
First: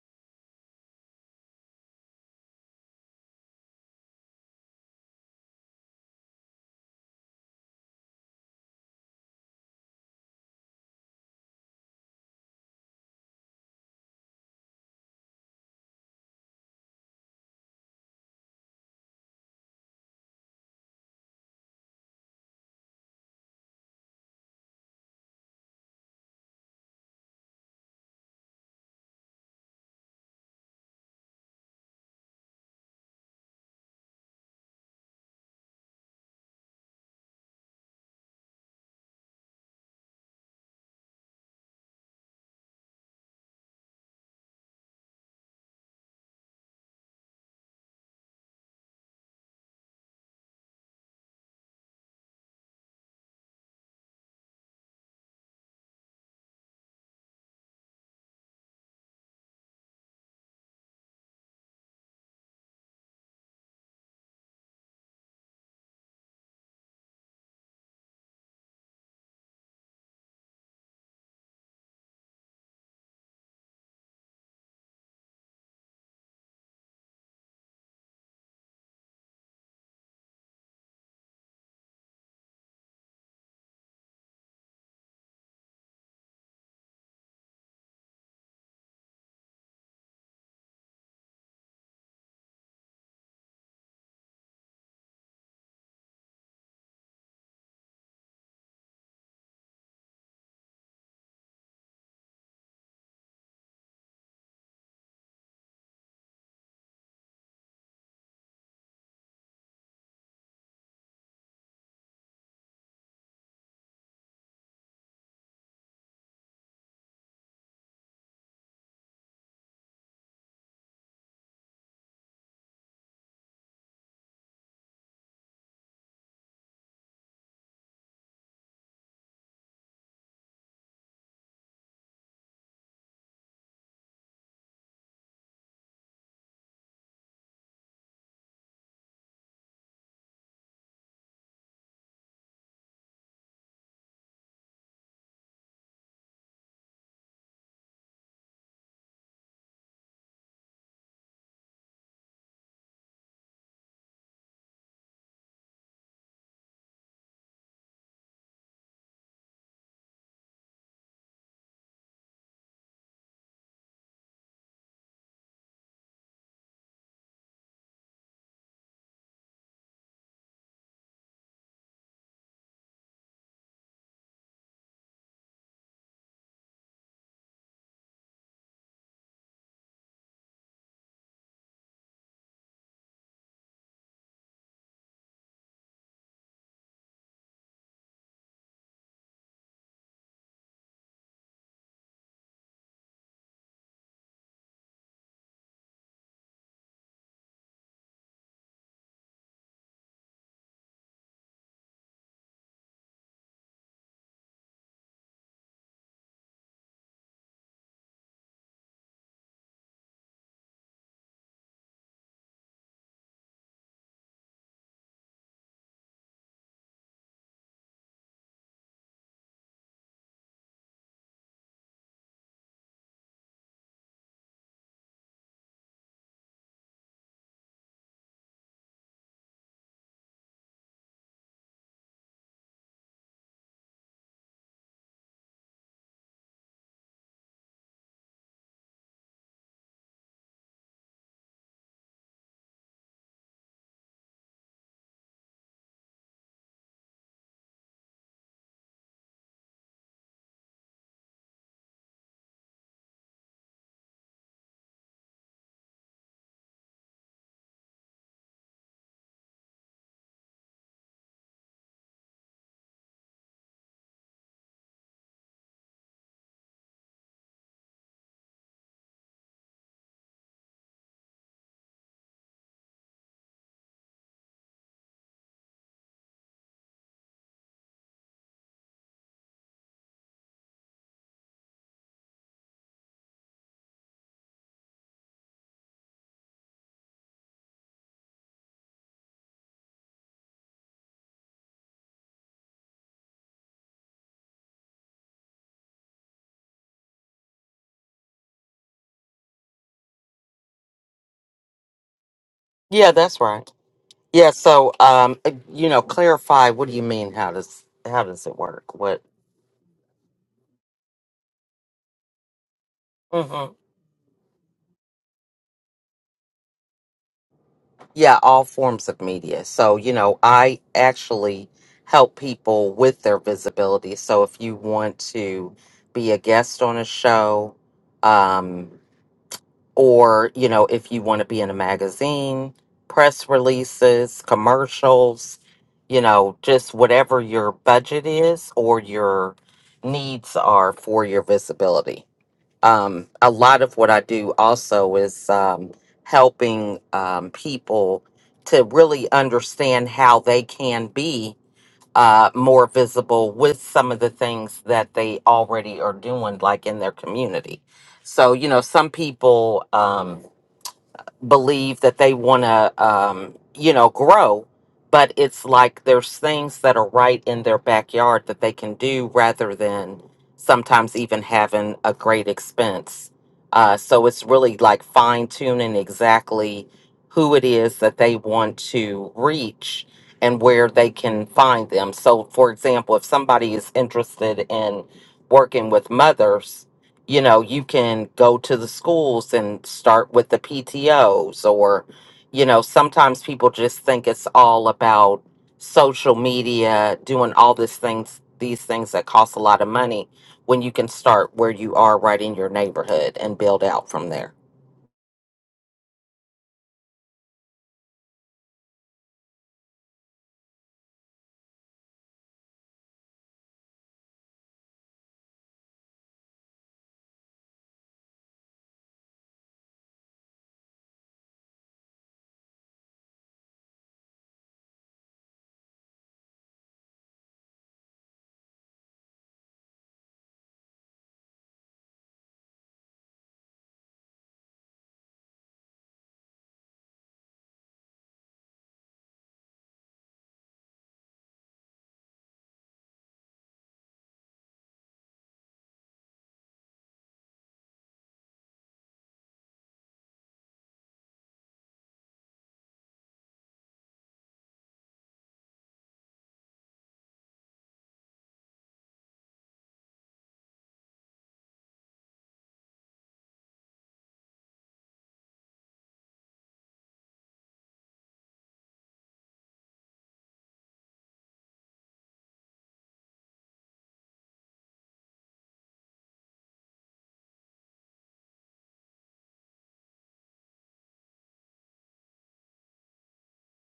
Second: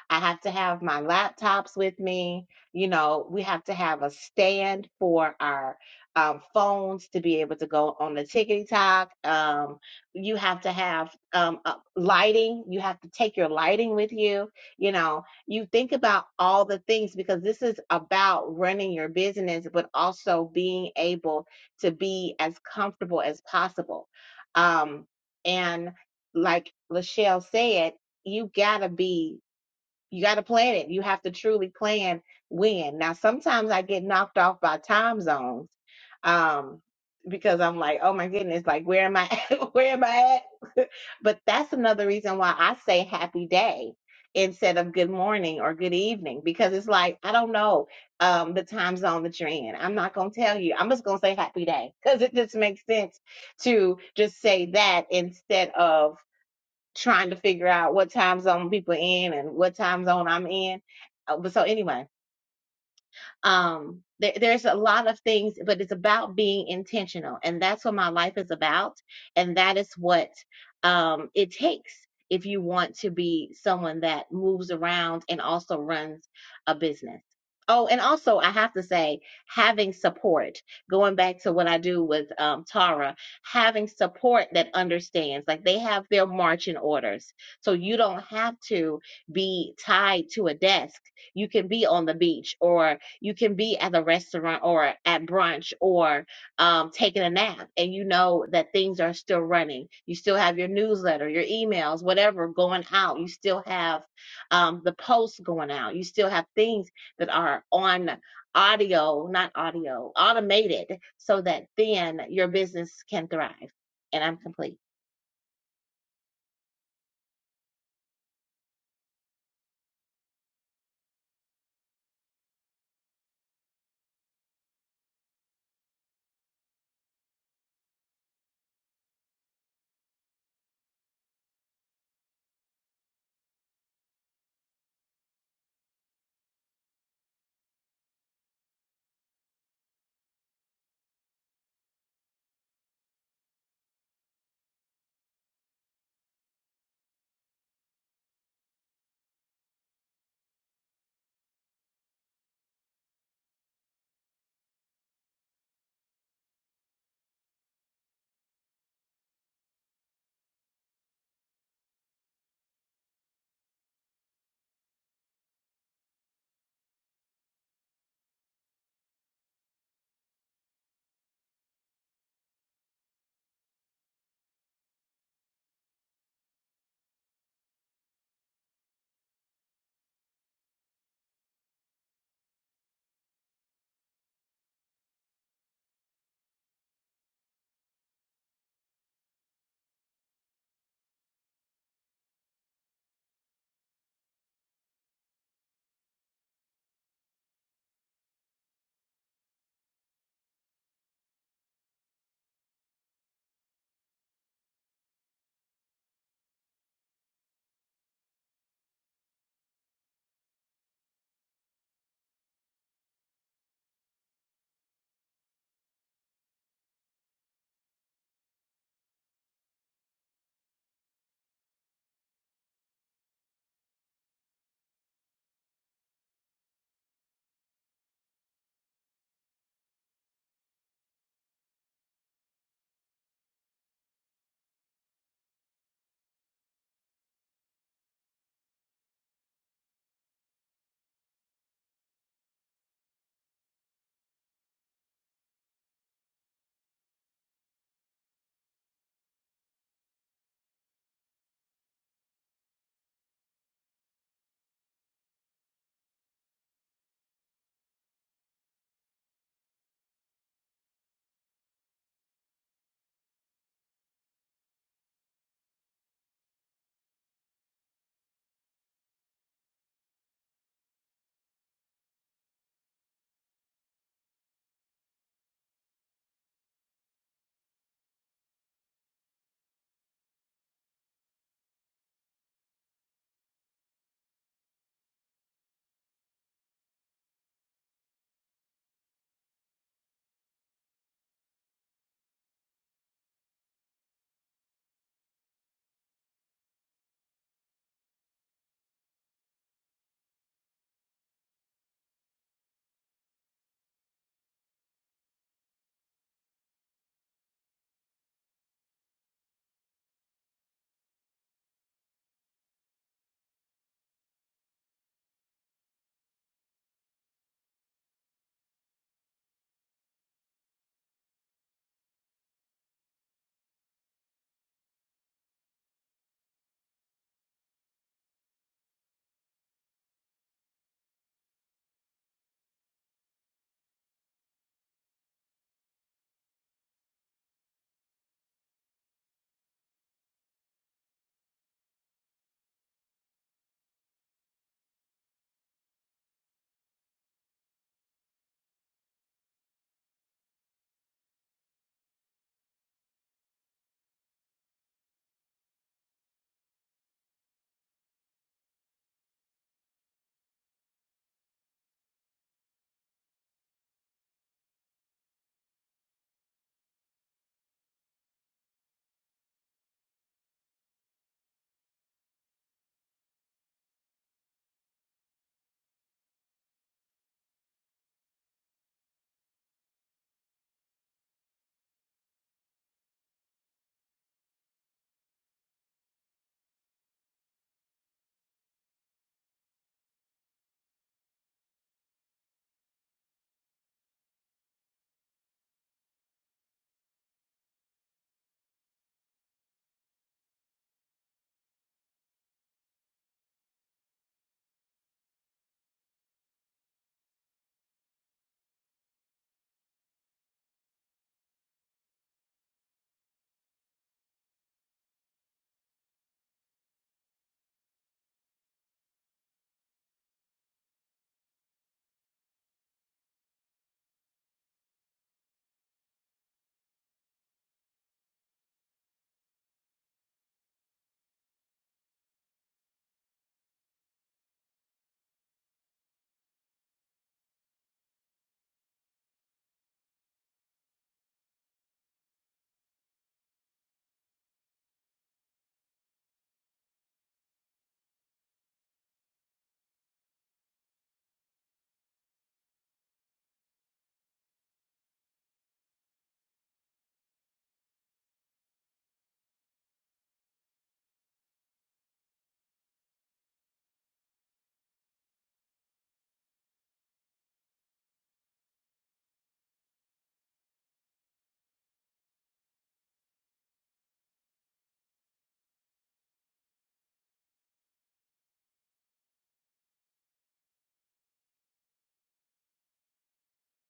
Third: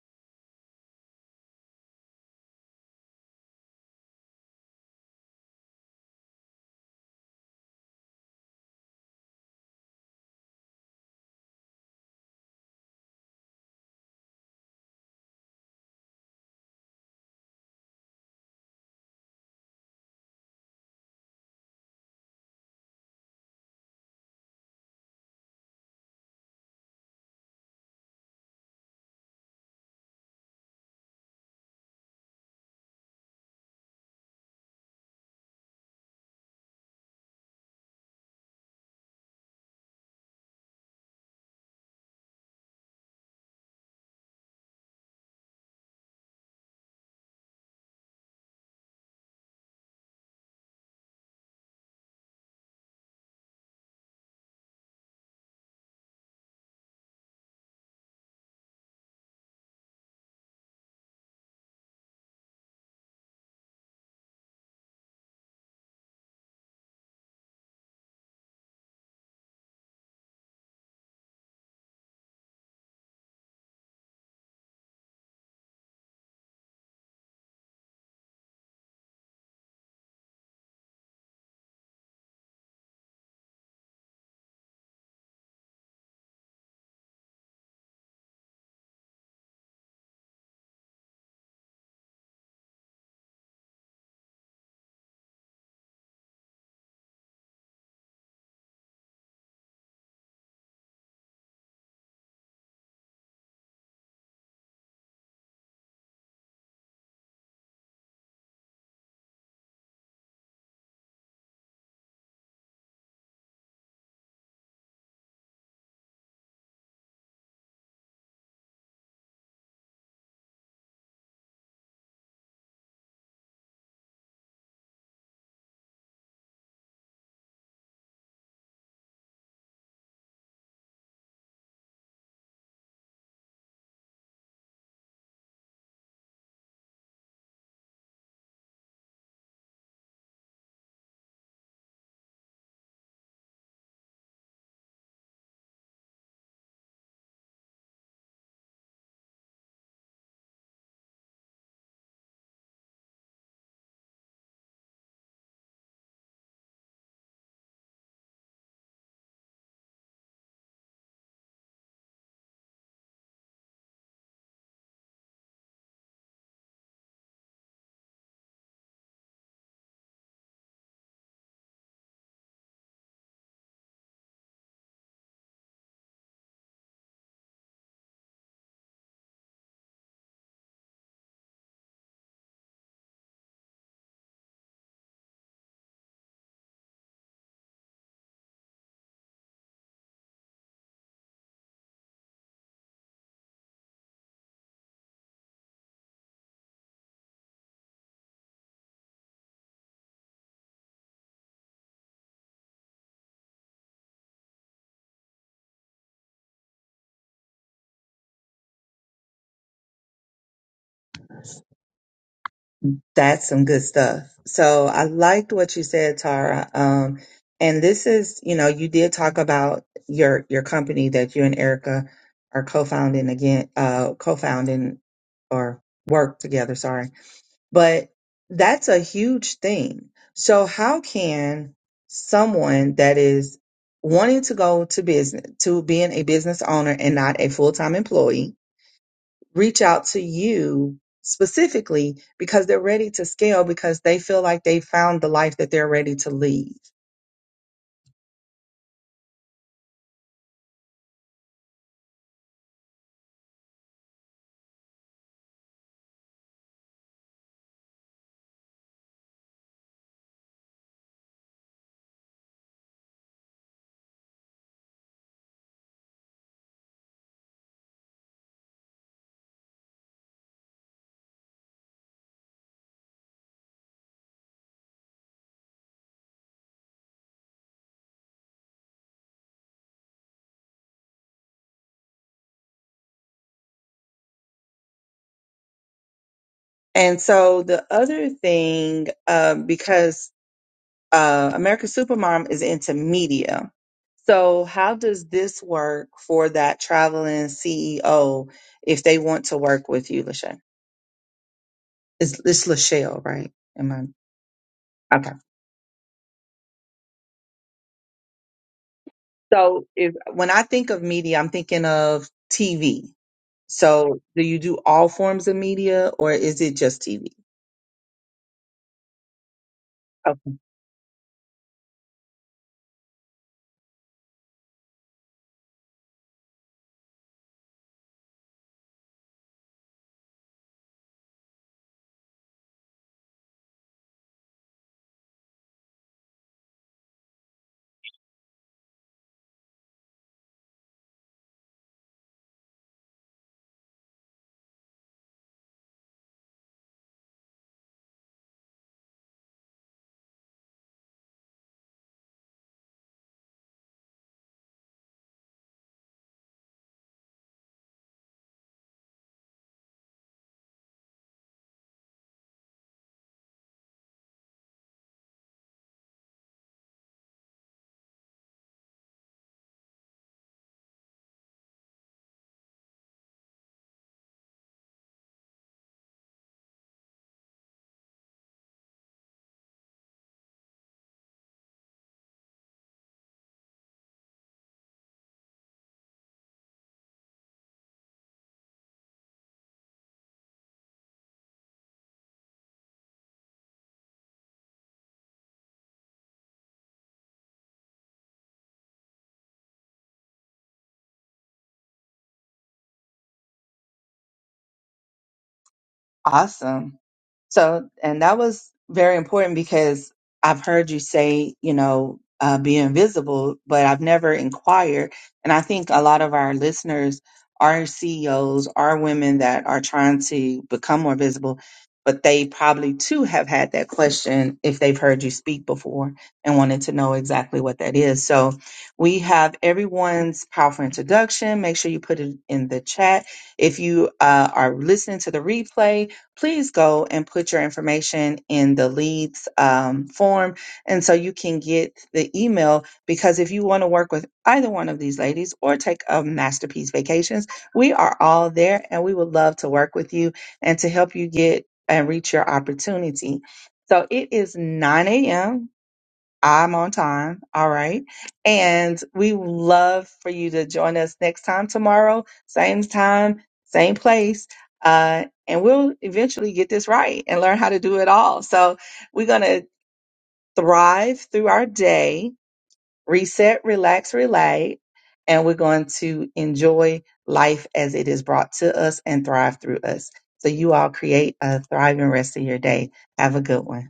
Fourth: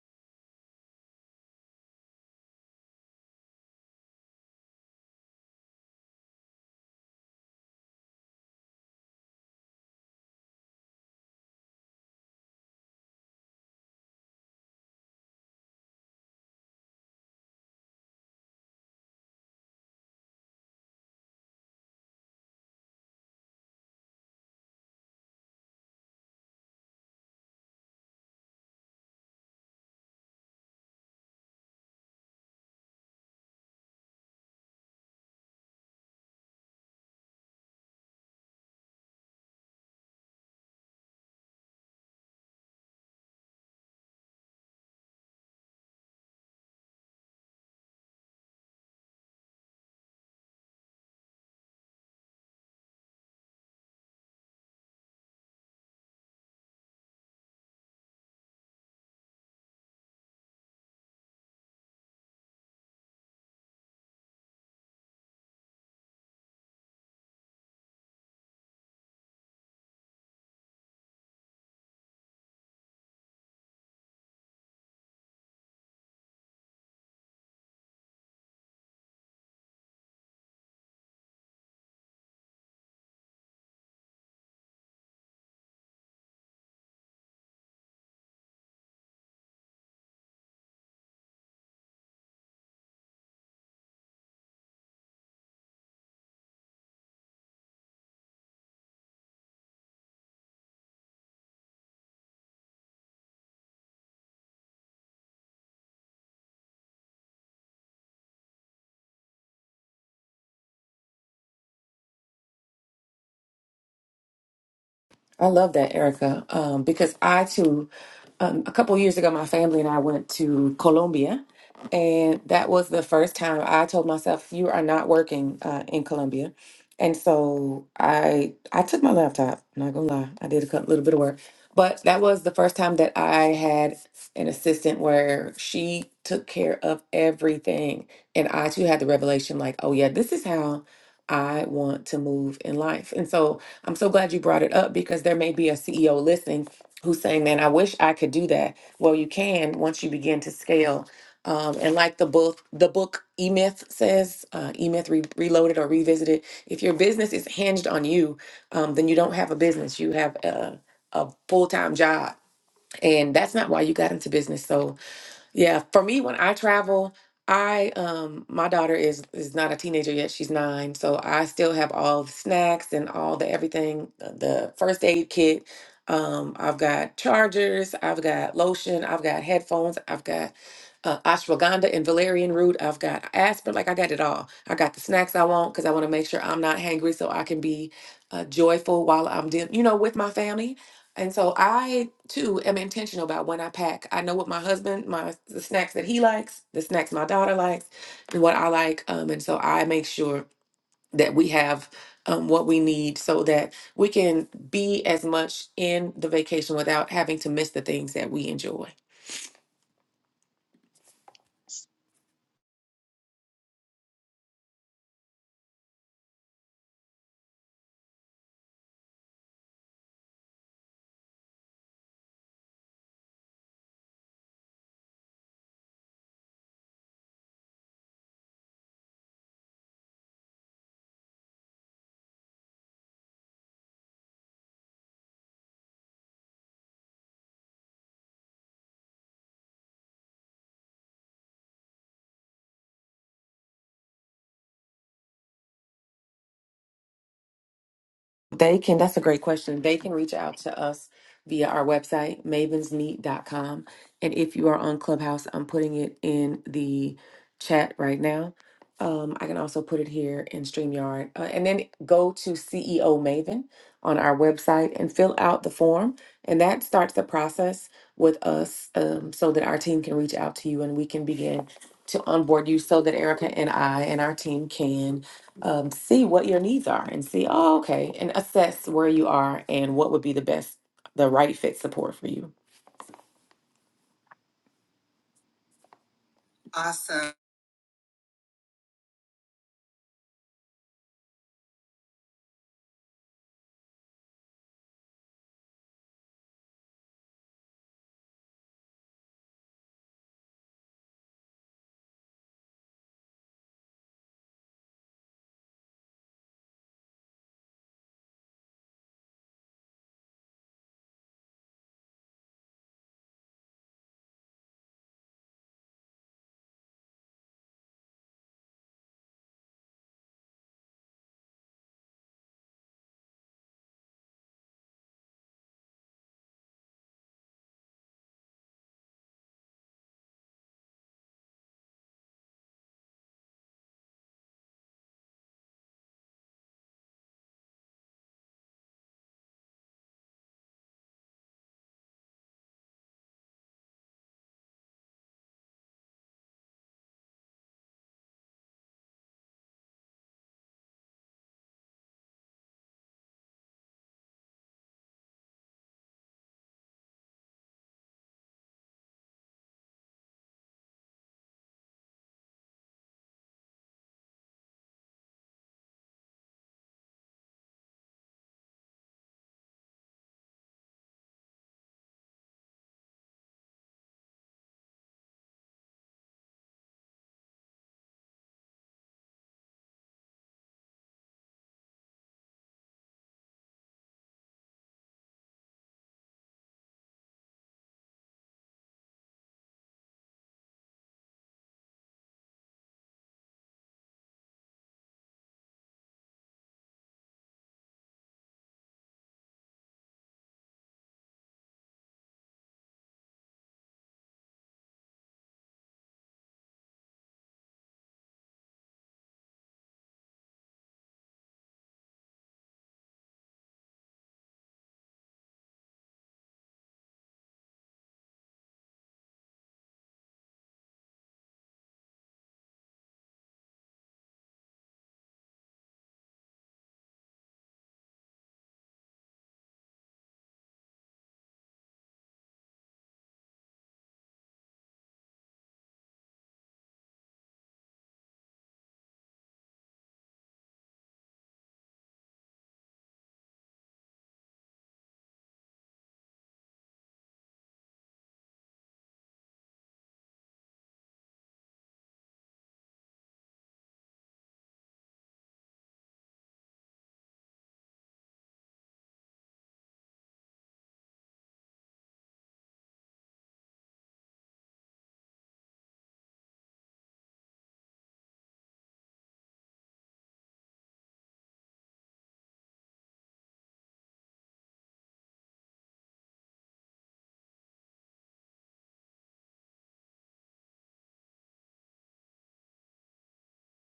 Speaker 3: I have to have my laptops with me. You know, we have to have a stand for our um, phones to be able to go on the TikTok. Um, you have to have um, uh, lighting. You have to take your lighting with you. You know, you think about all the things because this is about running your business, but also being able to be as comfortable as possible. Um, and like Lachelle said, you gotta be you got to plan it. You have to truly plan when. Now, sometimes I get knocked off by time zones um, because I'm like, oh my goodness, like where am I? At? where am I at? But that's another reason why I say happy day instead of good morning or good evening because it's like I don't know um, the time zone that you're in. I'm not gonna tell you. I'm just gonna say happy day because it just makes sense to just say that instead of trying to figure out what time zone people in and what time zone I'm in. Uh, But so anyway, um there, there's a lot of things but it's about being intentional and that's what my life is about and that is what um it takes if you want to be someone that moves around and also runs a business oh and also i have to say having support going back to what i do with um, tara having support that understands like they have their marching orders so you don't have to be tied to a desk you can be on the beach or you can be at the restaurant or at brunch or um, taking a nap, and you know that things are still running. You still have your newsletter, your emails, whatever going out. You still have um, the posts going out. You still have things that are on audio, not audio, automated, so that then your business can thrive. And I'm complete.
Speaker 1: I love that, Erica, um, because I too, um, a couple years ago, my family and I went to Colombia, and that was the first time I told myself, "You are not working uh, in Colombia," and so I I took my laptop. I'm not gonna lie, I did a cou- little bit of work, but that was the first time that I had an assistant where she took care of everything, and I too had the revelation, like, "Oh yeah, this is how." I want to move in life. And so I'm so glad you brought it up because there may be a CEO listening who's saying, "Man, I wish I could do that." Well, you can once you begin to scale. Um, and like the book, the book E Myth says, uh, E Myth Re- Reloaded or Revisited. If your business is hinged on you, um, then you don't have a business. You have a, a full time job, and that's not why you got into business. So yeah, for me, when I travel, I um my daughter is is not a teenager yet. She's nine, so I still have all the snacks and all the everything, uh, the first aid kit. Um, I've got chargers, I've got lotion, I've got headphones, I've got uh, ashwagandha and valerian root. I've got aspirin, like I got it all. I got the snacks I want because I want to make sure I'm not hangry, so I can be uh, joyful while I'm doing, you know, with my family. And so I too am intentional about when I pack. I know what my husband, my the snacks that he likes, the snacks my daughter likes, and what I like. Um, and so I make sure that we have um, what we need so that we can be as much in the vacation without having to miss the things that we enjoy.
Speaker 2: That's some good stuff. So I liked what you said, Tara. Um, and this is, you know, you did talk about your your company that you and Erica are co-founding again, uh, co-founding or work together. Sorry, but that's a huge thing. So how can someone that is wanting to go to business to being a business owner and not a full-time employee reach out to you specifically because they're ready to scale because they feel like they found the life that they're ready to lead.
Speaker 1: They can, that's a great question. They can reach out to us via our website, mavensmeet.com. And if you are on Clubhouse, I'm putting it in the chat right now. Um, I can also put it here in StreamYard. Uh, and then go to CEO Maven on our website and fill out the form. And that starts the process with us um, so that our team can reach out to you and we can begin to onboard you so that Erica and I and our team can um, see what your needs are and see, oh, okay, and assess where you are and what would be the best, the right fit support for you.
Speaker 2: And so the other thing, um, because uh, American Supermom is into media. So, how does this work for that traveling CEO if they want to work with you, Lachelle? It's, it's
Speaker 4: Yeah,
Speaker 2: Lachelle,
Speaker 4: that's
Speaker 2: right?
Speaker 4: right.
Speaker 2: Am
Speaker 4: Yeah, so
Speaker 2: I okay?
Speaker 4: um uh, you know, clarify what do you mean how does how does it work? What
Speaker 2: So, if when I think of media, I'm thinking of TV.
Speaker 4: hmm
Speaker 2: So, do you do all forms of media, or is it just TV?
Speaker 4: Yeah, all forms of media. So, you know, I actually help people with their visibility. So if you want to be a guest on a show um or, you know, if you want to be in a magazine, press releases, commercials, you know, just whatever your budget is or your needs are for your visibility. um, a lot of what I do also is um, helping um, people to really understand how they can be uh, more visible with some of the things that they already are doing, like in their community. So, you know, some people. Um, believe that they want to, um, you know, grow, but it's like there's things that are right in their backyard that they can do rather than sometimes even having a great expense. Uh, so it's really like fine tuning exactly who it is that they want to reach and where they can find them. So, for example, if somebody is interested in working with mothers, you know, you can go to the schools and start with the PTOs, or, you know, sometimes people just think it's all about social media, doing all these things, these things that cost a lot of money when you can start where you are right in your neighborhood and build out from there.
Speaker 2: Awesome. So, and that was very important because I've heard you say, you know, uh, be invisible, but I've never inquired. And I think a lot of our listeners are CEOs, are women that are trying to become more visible, but they probably too have had that question if they've heard you speak before and wanted to know exactly what that is. So we have everyone's powerful introduction. Make sure you put it in the chat if you uh, are listening to the replay please go and put your information in the leads um, form. And so you can get the email because if you want to work with either one of these ladies or take a masterpiece vacations, we are all there and we would love to work with you and to help you get and reach your opportunity. So it is 9 a.m. I'm on time. All right. And we would love for you to join us next time tomorrow, same time, same place. Uh, and we'll eventually get this right and learn how to do it all. So we're going to thrive through our day, reset, relax, relate, and we're going to enjoy life as it is brought to us and thrive through us. So you all create a thriving rest of your day. Have a good one.